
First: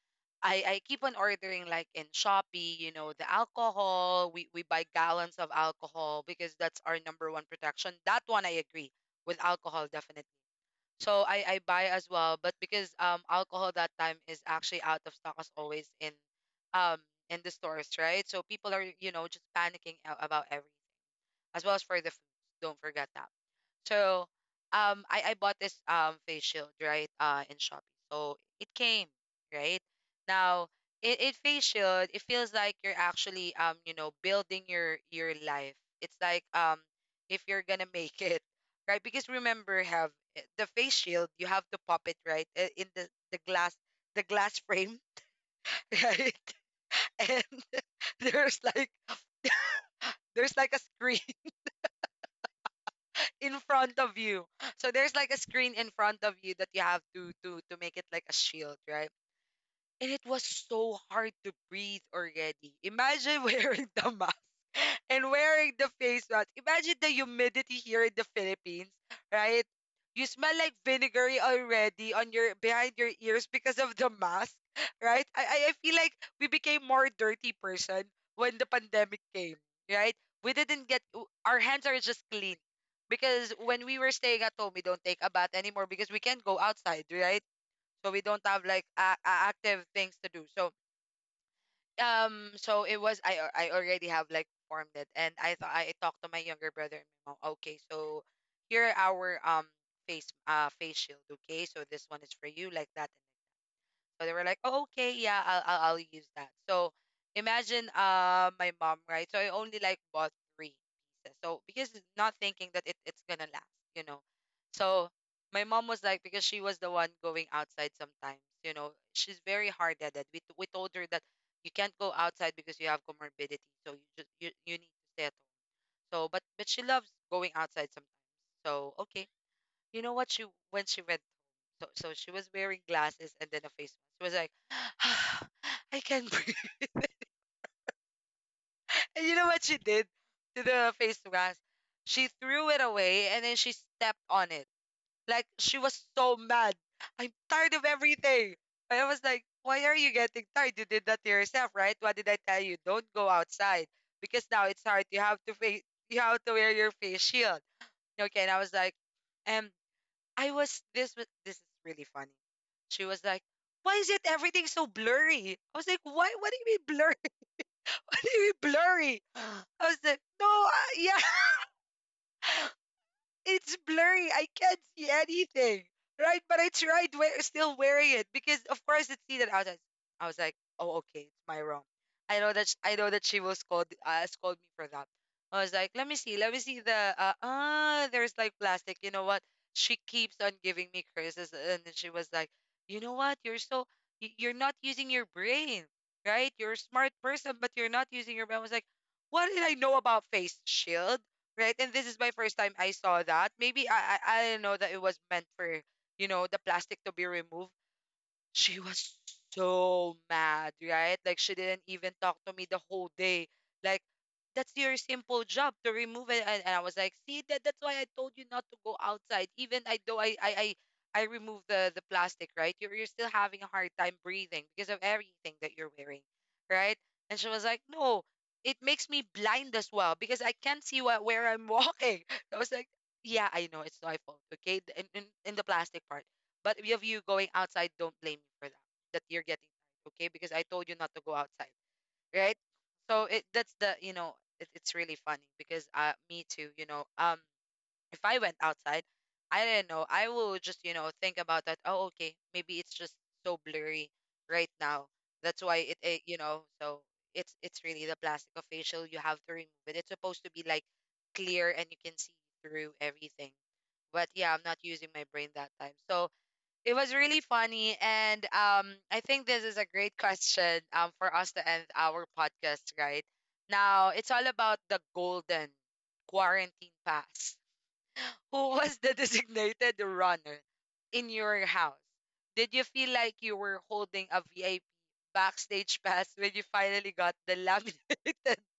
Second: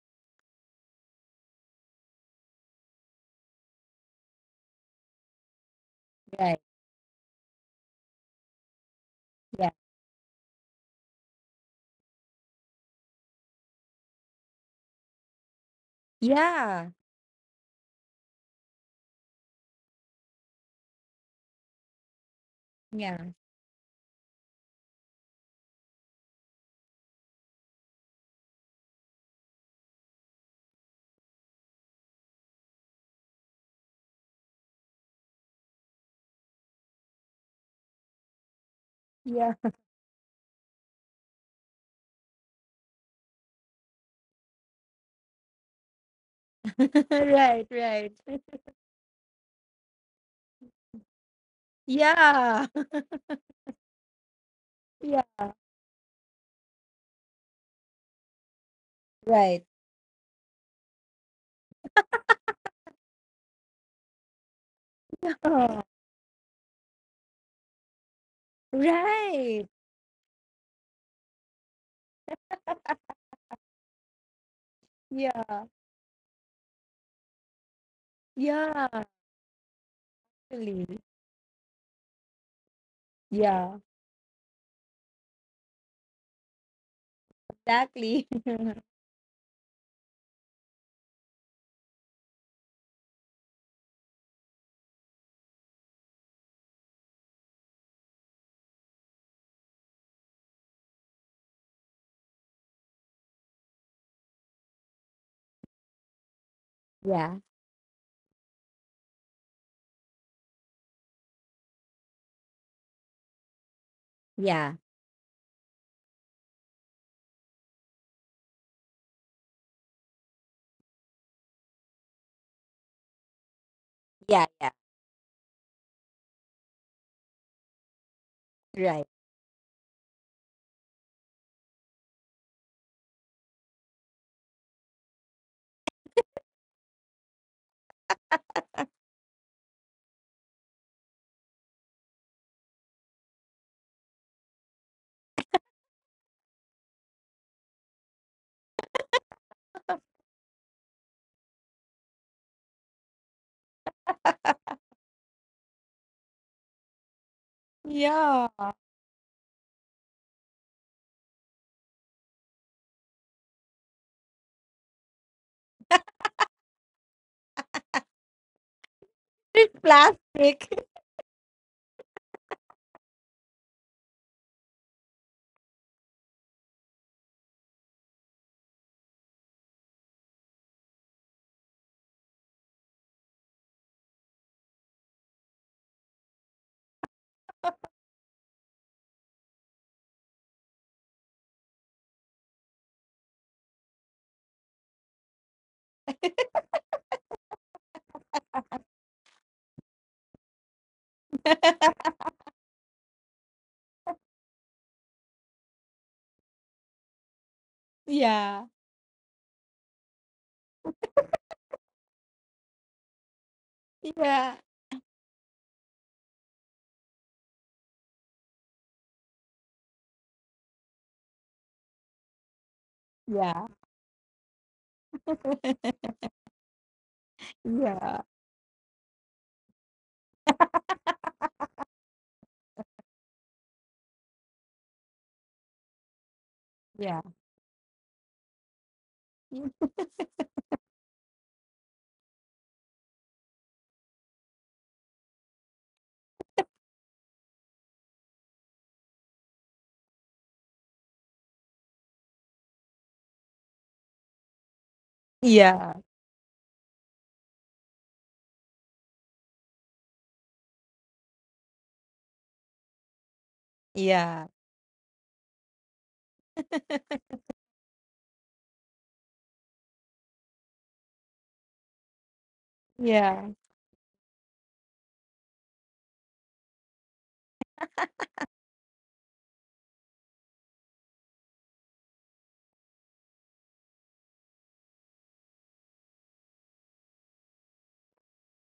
Speaker 1: I keep on ordering like in Shopee, you know, the alcohol. We buy gallons of alcohol because
Speaker 2: Right.
Speaker 1: that's our number one protection. That one I agree with,
Speaker 2: Yeah.
Speaker 1: alcohol definitely. So I buy as well, but because alcohol that time is actually out of stock as always
Speaker 2: Yeah.
Speaker 1: um in the stores, right? So people are, you know, just panicking a- about everything as well as for the foods. Don't forget
Speaker 2: Yeah.
Speaker 1: that. So I bought this face shield, right? Uh, in Shopee. So it came, right? Now it face shield, it feels like you're actually you know, building your life. It's like if you're gonna make it, right? Because
Speaker 2: Yeah.
Speaker 1: remember have eh, the face shield, you have to pop it, right? Eh, in the glass, the glass frame, right? And
Speaker 2: Right. Right.
Speaker 1: there's like there's like a screen
Speaker 2: Yeah.
Speaker 1: in front of you. So there's
Speaker 2: Yeah.
Speaker 1: like a screen in front of you that you have to make it like a shield, right?
Speaker 2: Right.
Speaker 1: And it was so hard to breathe already. Imagine wearing the mask and wearing
Speaker 2: Oh,
Speaker 1: the face mask. Imagine the humidity here in the Philippines, right?
Speaker 2: right.
Speaker 1: You smell like vinegary already on your behind your ears because of the mask, right?
Speaker 2: Yeah.
Speaker 1: I feel like we became more dirty person when the
Speaker 2: Yeah.
Speaker 1: pandemic came, right? We didn't
Speaker 2: Really.
Speaker 1: get w- our hands are just clean because
Speaker 2: Yeah.
Speaker 1: when we were staying at home, we don't take a bath anymore because we can't go outside, right? So we
Speaker 2: Exactly.
Speaker 1: don't have like a active things to do. So so it was I already have like formed it, and I thought I talked to my younger brother and my mom. Okay, so here are our face face shield. Okay, so this one is for you, like that. So they were like, "Oh, okay, yeah, I'll use that." So
Speaker 2: Yeah.
Speaker 1: imagine my mom, right? So I only like bought three pieces. So because not thinking that it's gonna last, you know.
Speaker 2: Yeah. Yeah.
Speaker 1: So my mom was like, because she was the one going outside sometimes, you know, she's very hard-headed. We told her that you can't go outside because you have comorbidity, so you just
Speaker 2: Yeah.
Speaker 1: you need to stay at home. So, but she loves going outside sometimes. So
Speaker 2: Right.
Speaker 1: okay, you know what she when she went so, so she was wearing glasses and then a face mask. She was like, "Ah, I can't breathe." And you know what she did to the face mask? She threw it away and then she stepped on it. Like she was so mad. I'm tired of everything. And I was like, why are you getting tired? You did that to yourself, right? What did I tell you? Don't go outside because now it's hard. You have to face, you have to wear your face shield. Okay, and I
Speaker 2: Yeah.
Speaker 1: was like, um, I was this is really funny. She was like, "Why is it everything so blurry?" I was like, "Why? What do you mean blurry? What do you mean blurry?" I
Speaker 2: It's
Speaker 1: was like, "No,
Speaker 2: plastic.
Speaker 1: yeah." It's blurry. I can't see anything. Right? But I tried wear, still wearing it because, of course, it's seated outside. I was like, oh, okay, it's my wrong. I know that I know that she will scold scold me for that. I was like, let me see the ah, there's like plastic. You know what? She keeps on giving me curses, and then she was like, you know what? You're so you're not using your brain, right? You're a smart person, but you're not using your brain. I was like, what did I know about face shield? Right? And this is my first time I saw that. Maybe I didn't know that it was meant for, you know, the plastic to be removed.
Speaker 2: Yeah.
Speaker 1: She was so mad, right? Like she didn't even talk to me the whole day. Like
Speaker 2: Yeah.
Speaker 1: that's your simple job to remove it. And I was like, see that, that's why I told you not to go outside. Even I though I removed the plastic, right? You're still having
Speaker 2: Yeah.
Speaker 1: a hard time breathing because of everything that you're wearing, right? And she was like,
Speaker 2: Yeah.
Speaker 1: no, it makes me blind as well because I can't see what, where I'm walking. I was like, yeah, I know it's my fault, okay? The- in, in the plastic part. But if
Speaker 2: Yeah.
Speaker 1: you going outside, don't blame me for that. That you're getting tired, okay? Because I told you not to go outside, right? So it that's the you know it's really funny because me too, you know, if I went outside, I didn't know I will just, you know, think about that. Oh okay, maybe it's just so blurry right now. That's why
Speaker 2: Yeah.
Speaker 1: it. It's really the plastic of facial you have to remove it. It's supposed to be like clear and you can see through everything. But
Speaker 2: Yeah.
Speaker 1: yeah, I'm not using my brain that time. So it was really funny, and I think this is a great question for us to end our podcast right
Speaker 2: Yeah.
Speaker 1: now. It's all about the golden quarantine pass. Who was the designated runner in your house? Did you feel like you were holding a VIP backstage pass when you finally got the laminated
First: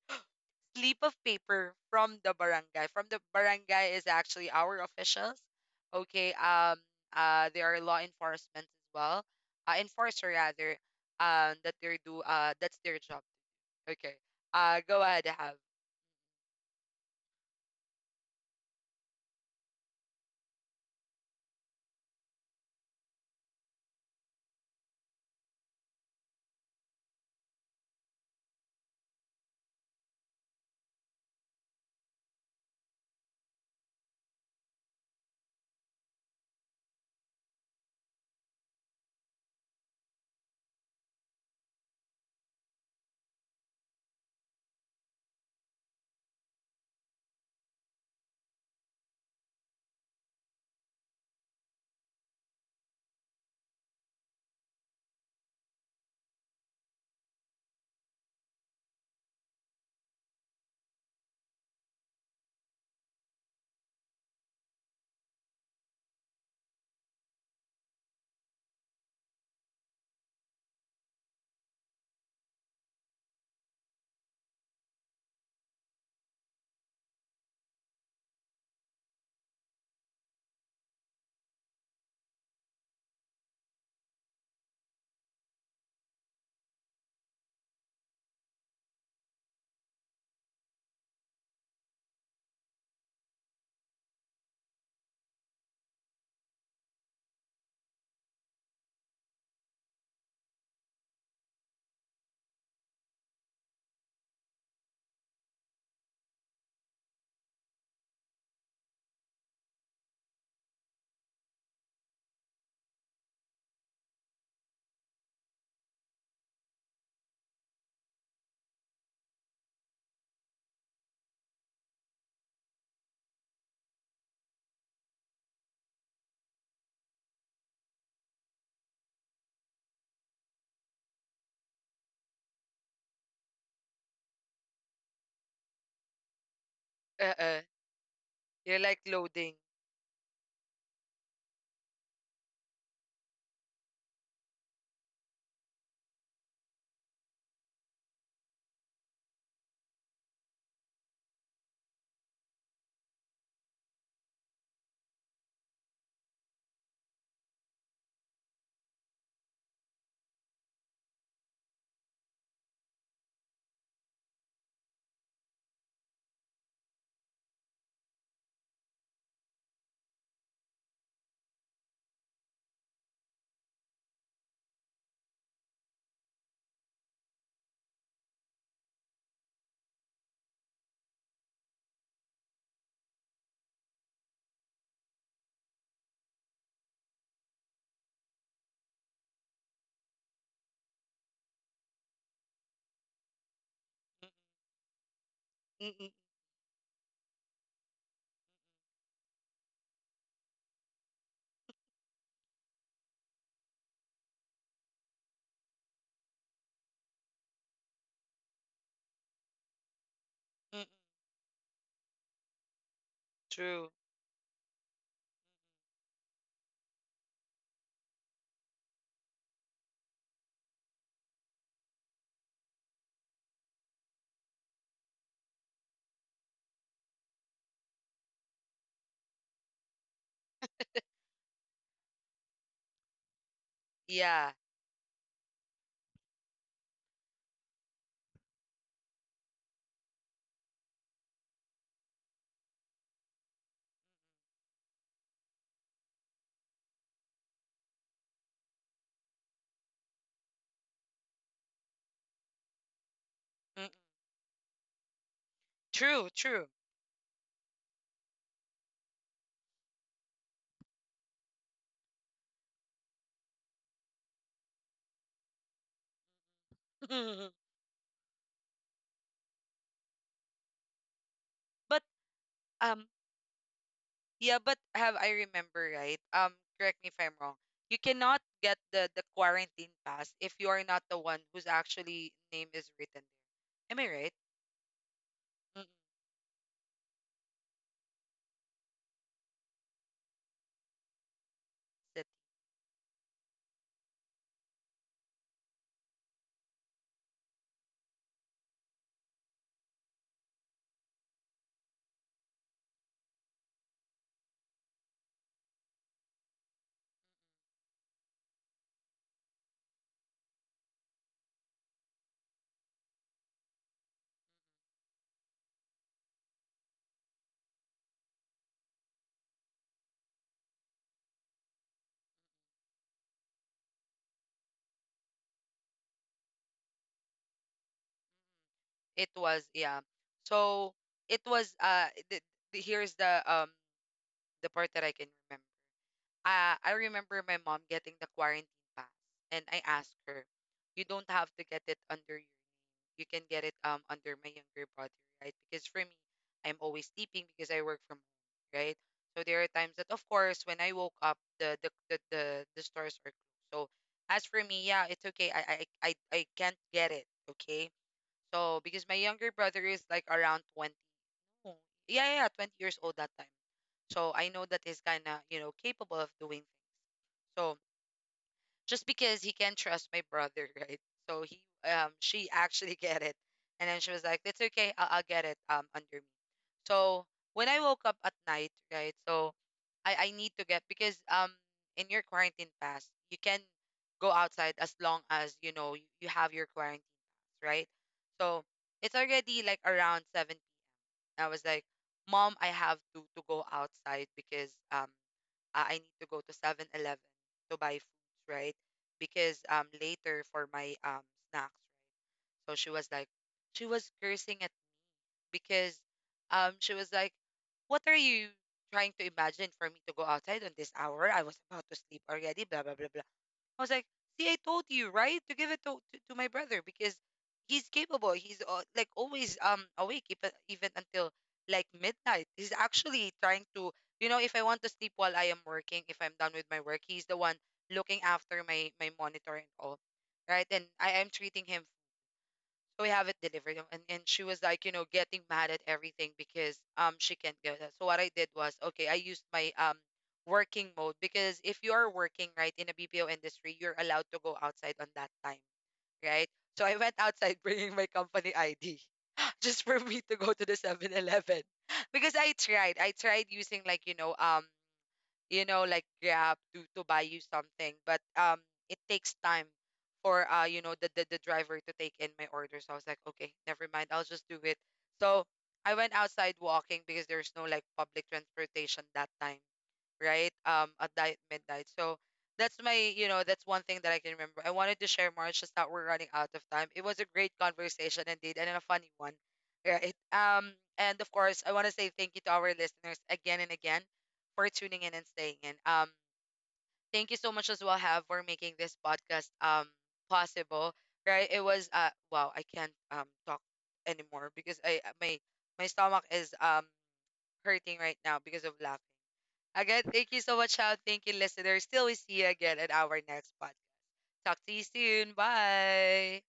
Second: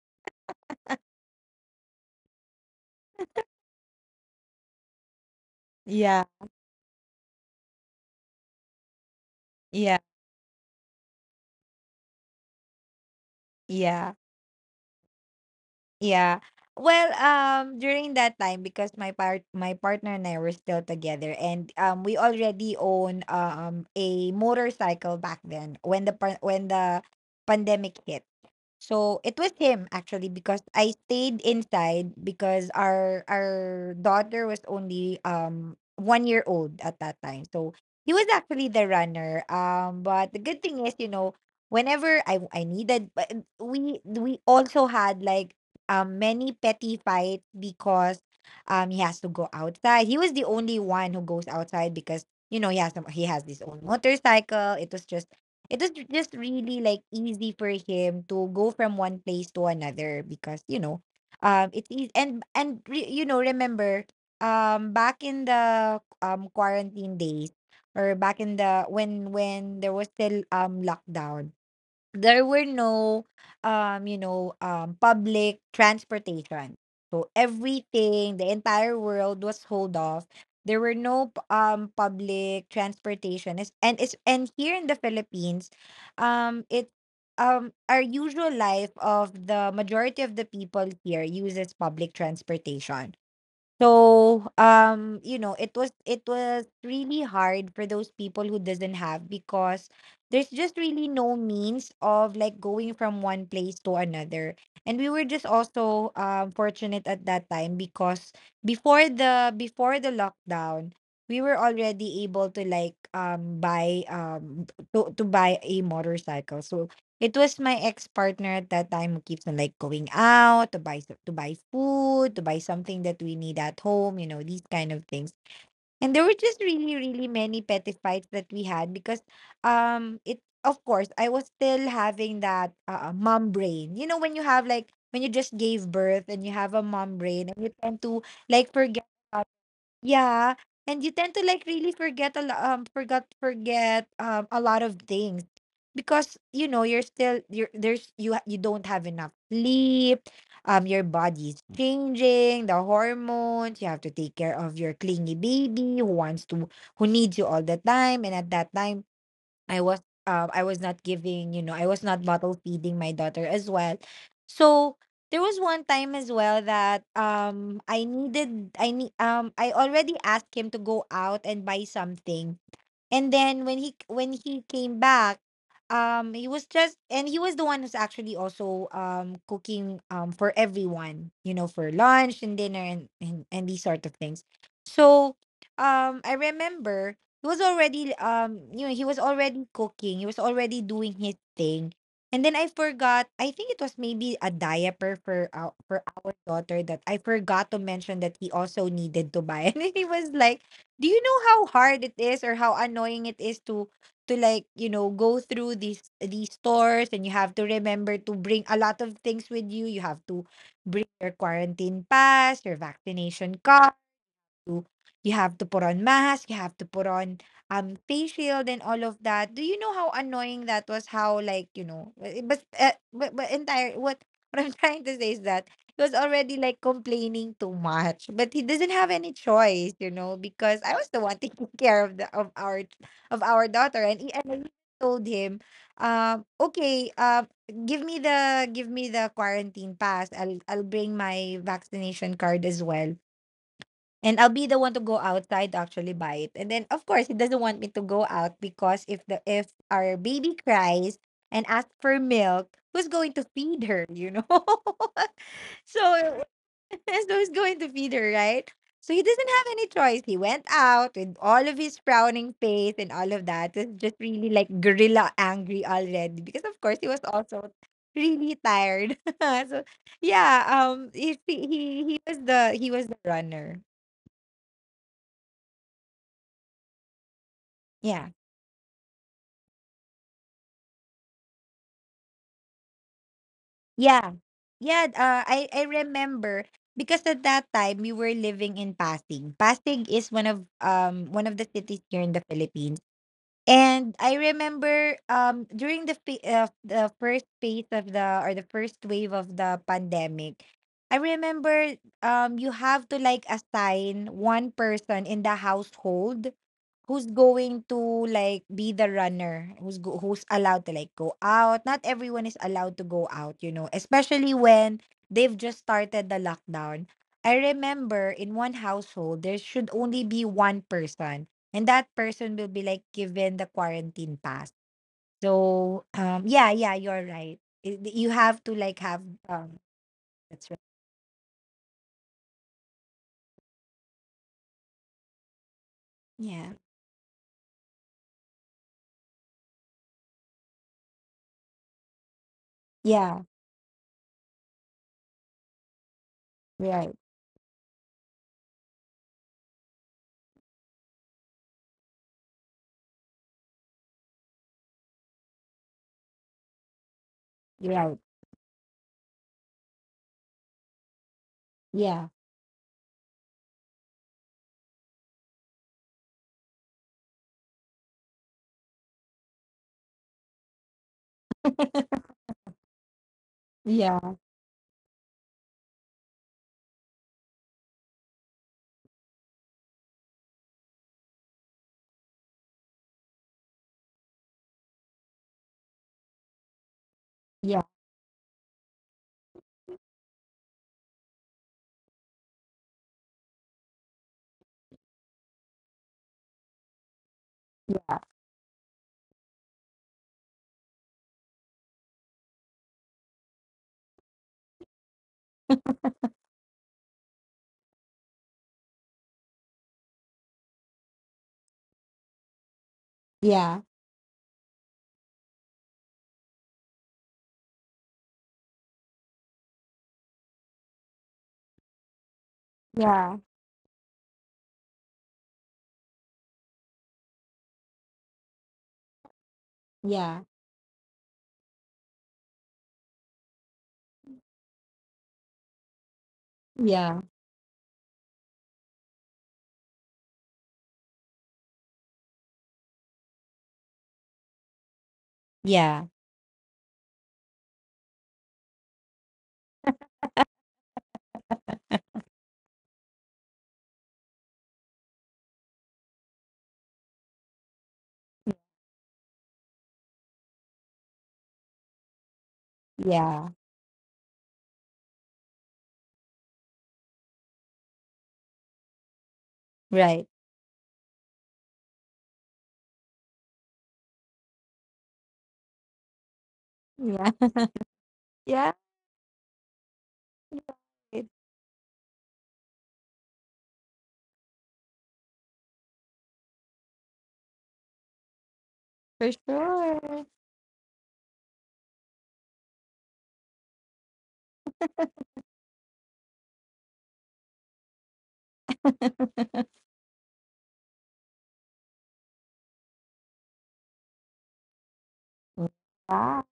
Speaker 1: slip of paper from the barangay. From the barangay is actually our officials.
Speaker 2: Yeah.
Speaker 1: Okay. They are law enforcement as well. Uh,
Speaker 2: Yeah,
Speaker 1: enforcer rather. That they do. That's their job.
Speaker 2: yeah,
Speaker 1: Okay. Go ahead. Have.
Speaker 2: yeah. Well, during that time, because my partner and I were still together, and we already own a motorcycle back then when when the pandemic hit. So it was him actually, because I stayed inside because our daughter was only 1 year old at that time. So he was actually the runner. But the good thing is, you know, whenever I needed, but we also had like many petty fights because he has to go outside. He was the only one who goes outside, because you know, he has some, he has his own motorcycle. It was just really like easy for him to go from one place to another, because you know, it's easy, and re, you know, remember, back in the quarantine days, or back in the when there was still lockdown, there were no you know public transportation. So everything, the entire world was hold off. There were no public transportation. It's, and it's, and here in the Philippines, it our usual life of the majority of the people here uses public transportation. So, you know, it was really hard for those people who doesn't have, because there's just really no means of like going from one place to another. And we were just also fortunate at that time because before the lockdown, we were already able to like buy b- to buy a motorcycle. So it was my ex-partner at that time who keeps on, like, going out to buy, so to buy food, to buy something that we need at home, you know, these kind of things. And there were just really, really many petty fights that we had, because, it of course, I was still having that, mom brain. You know, when you have, like, when you just gave birth and you have a mom
Speaker 1: Uh.
Speaker 2: brain
Speaker 1: uh
Speaker 2: and you tend to, like,
Speaker 1: You're like
Speaker 2: forget,
Speaker 1: loading.
Speaker 2: yeah, and you tend to like really forget a lo- forgot forget a lot of things, because you know, you're still you're, you don't have enough sleep. Your body's changing, the hormones. You have to take care of your clingy baby who wants to, who needs you all the time, and at that time I was I was not giving, you know, I was not bottle feeding my daughter as well. So there was one time as well that I needed I need I already asked him to go out and buy something, and then when he came back, he was just, and he was the one who's actually also cooking for everyone, you know, for lunch and dinner and and these sort of things. So I remember he was already you know, he was already cooking, he was already doing his thing. And then I forgot, I think it was maybe a diaper for
Speaker 1: Mm-mm,
Speaker 2: our daughter, that I forgot to mention that he also needed to buy. And he was like, do you know how hard it is, or how annoying it is to like, you know, go through these stores, and you have to remember to bring a lot of things with you. You have to
Speaker 1: mm-mm,
Speaker 2: bring your quarantine pass, your vaccination
Speaker 1: true.
Speaker 2: card, to, you have to put on mask, you have to put on face shield and all of that. Do you know how annoying that was? How like, you know, w- but entire what I'm trying to say is that he was already like complaining too much, but he doesn't have any choice, you know, because I was the one taking care of the of our daughter, and, he,
Speaker 1: Yeah.
Speaker 2: and I told him, okay, give me the, give me the quarantine pass. I'll bring my vaccination card as well. And I'll be the one to go outside to actually buy it. And then of course he doesn't want me to go out, because if the, if our baby cries and asks for milk, who's going to feed
Speaker 1: Mm-mm,
Speaker 2: her, you know? So
Speaker 1: true. True.
Speaker 2: so who's going to feed her, right? So he doesn't have any choice. He went out with all of his frowning face and all of that. It's just really like gorilla angry already, because of course he was also really tired. So yeah, if he,
Speaker 1: but
Speaker 2: he was the, he was
Speaker 1: um,
Speaker 2: the runner.
Speaker 1: Yeah, but have I remember right? Correct me if I'm wrong. You
Speaker 2: Yeah.
Speaker 1: cannot get the quarantine pass if you are not the one whose actually name is written there. Am I
Speaker 2: Yeah.
Speaker 1: right?
Speaker 2: Yeah, I
Speaker 1: Mm-mm.
Speaker 2: remember because at that time we were living in Pasig. Pasig is one of the cities here
Speaker 1: That
Speaker 2: in the Philippines. And I remember during the first phase of the, or the first wave of the pandemic, I remember you have to like assign one person in the household, who's going to, like, be the runner? Who's go, who's allowed to, like, go out? Not everyone is allowed to go out, you know, especially when they've just started the lockdown. I remember in one household, there should only be one person, and that person will be, like, given the quarantine pass. So, yeah, yeah, you're right. I-, you have to, like, have,
Speaker 1: it was
Speaker 2: um,
Speaker 1: yeah.
Speaker 2: that's right.
Speaker 1: So it was here's the part that I can remember.
Speaker 2: Yeah.
Speaker 1: I remember my mom getting the quarantine pass and I asked her, you don't have to get it under your you
Speaker 2: Yeah.
Speaker 1: can get it under my younger brother, right? Because for me, I'm always
Speaker 2: Right.
Speaker 1: sleeping because I work from home, right? So there are times that, of course, when I woke up, the stores are closed. So as for me, yeah, it's okay. I can't get it, okay?
Speaker 2: Right.
Speaker 1: So because my younger brother is like around 20, oh,
Speaker 2: Yeah.
Speaker 1: yeah, yeah, yeah, 20 years old that time. So I know that he's kind of capable of doing things. So just because he can trust my brother, right? So he she actually get it, and then she was like,
Speaker 2: Yeah.
Speaker 1: "It's okay, I'll get it under me." So when I woke up at night, right? So I need to get because in your quarantine pass you can go outside as long as you have your quarantine pass, right?
Speaker 2: Yeah.
Speaker 1: So it's already like around 7 p.m. I was like, "Mom, I have to go outside because I need to go to 7-Eleven to buy
Speaker 2: Yeah.
Speaker 1: foods, right? Because later for my snacks, right? So she was like, she was cursing at because she was like, what are you trying to imagine for me to go outside on this hour? I was about to sleep already, blah blah blah blah. I was
Speaker 2: Yeah.
Speaker 1: like, see, I told you, right, to give it to my brother because he's capable. He's like always awake even until like midnight. He's actually
Speaker 2: Yeah.
Speaker 1: trying to, if I want to sleep while I am working, if I'm done with my work, he's the one looking after my monitor and all,
Speaker 2: Yeah.
Speaker 1: right? And I am treating him so we have it delivered. And she was like, getting mad at everything because she
Speaker 2: Yeah,
Speaker 1: can't get that. So what I did was, okay, I used my working mode because if you are working right in a BPO industry, you're allowed to go outside on that time,
Speaker 2: yeah,
Speaker 1: right? So I went outside bringing my company ID just for me to go to the 7-Eleven because I tried. I tried using like, like Grab to buy you something. But it takes time for the driver to take in my order. So I was like, okay,
Speaker 2: yeah,
Speaker 1: never mind, I'll just do it. So I went outside walking because there's no like public transportation that time,
Speaker 2: right.
Speaker 1: right? At midnight. So that's my, you know, that's one thing that I can remember. I wanted to share more. It's just that we're running out of time. It was a
Speaker 2: Yeah,
Speaker 1: great conversation indeed, and
Speaker 2: yeah,
Speaker 1: a funny one, right? And
Speaker 2: it-
Speaker 1: of course, I want to say thank you to our listeners again and again for tuning in and staying in. Thank you so much as well, Have, for making this
Speaker 2: for
Speaker 1: podcast
Speaker 2: sure.
Speaker 1: possible. Right? It was wow, I can't talk anymore because I my my stomach is hurting right now because of laughing. Again, thank you so much, How. Thank you, listeners. Till we see you again at our next podcast. Talk to you soon.
Speaker 2: Bye.
Speaker 1: Bye.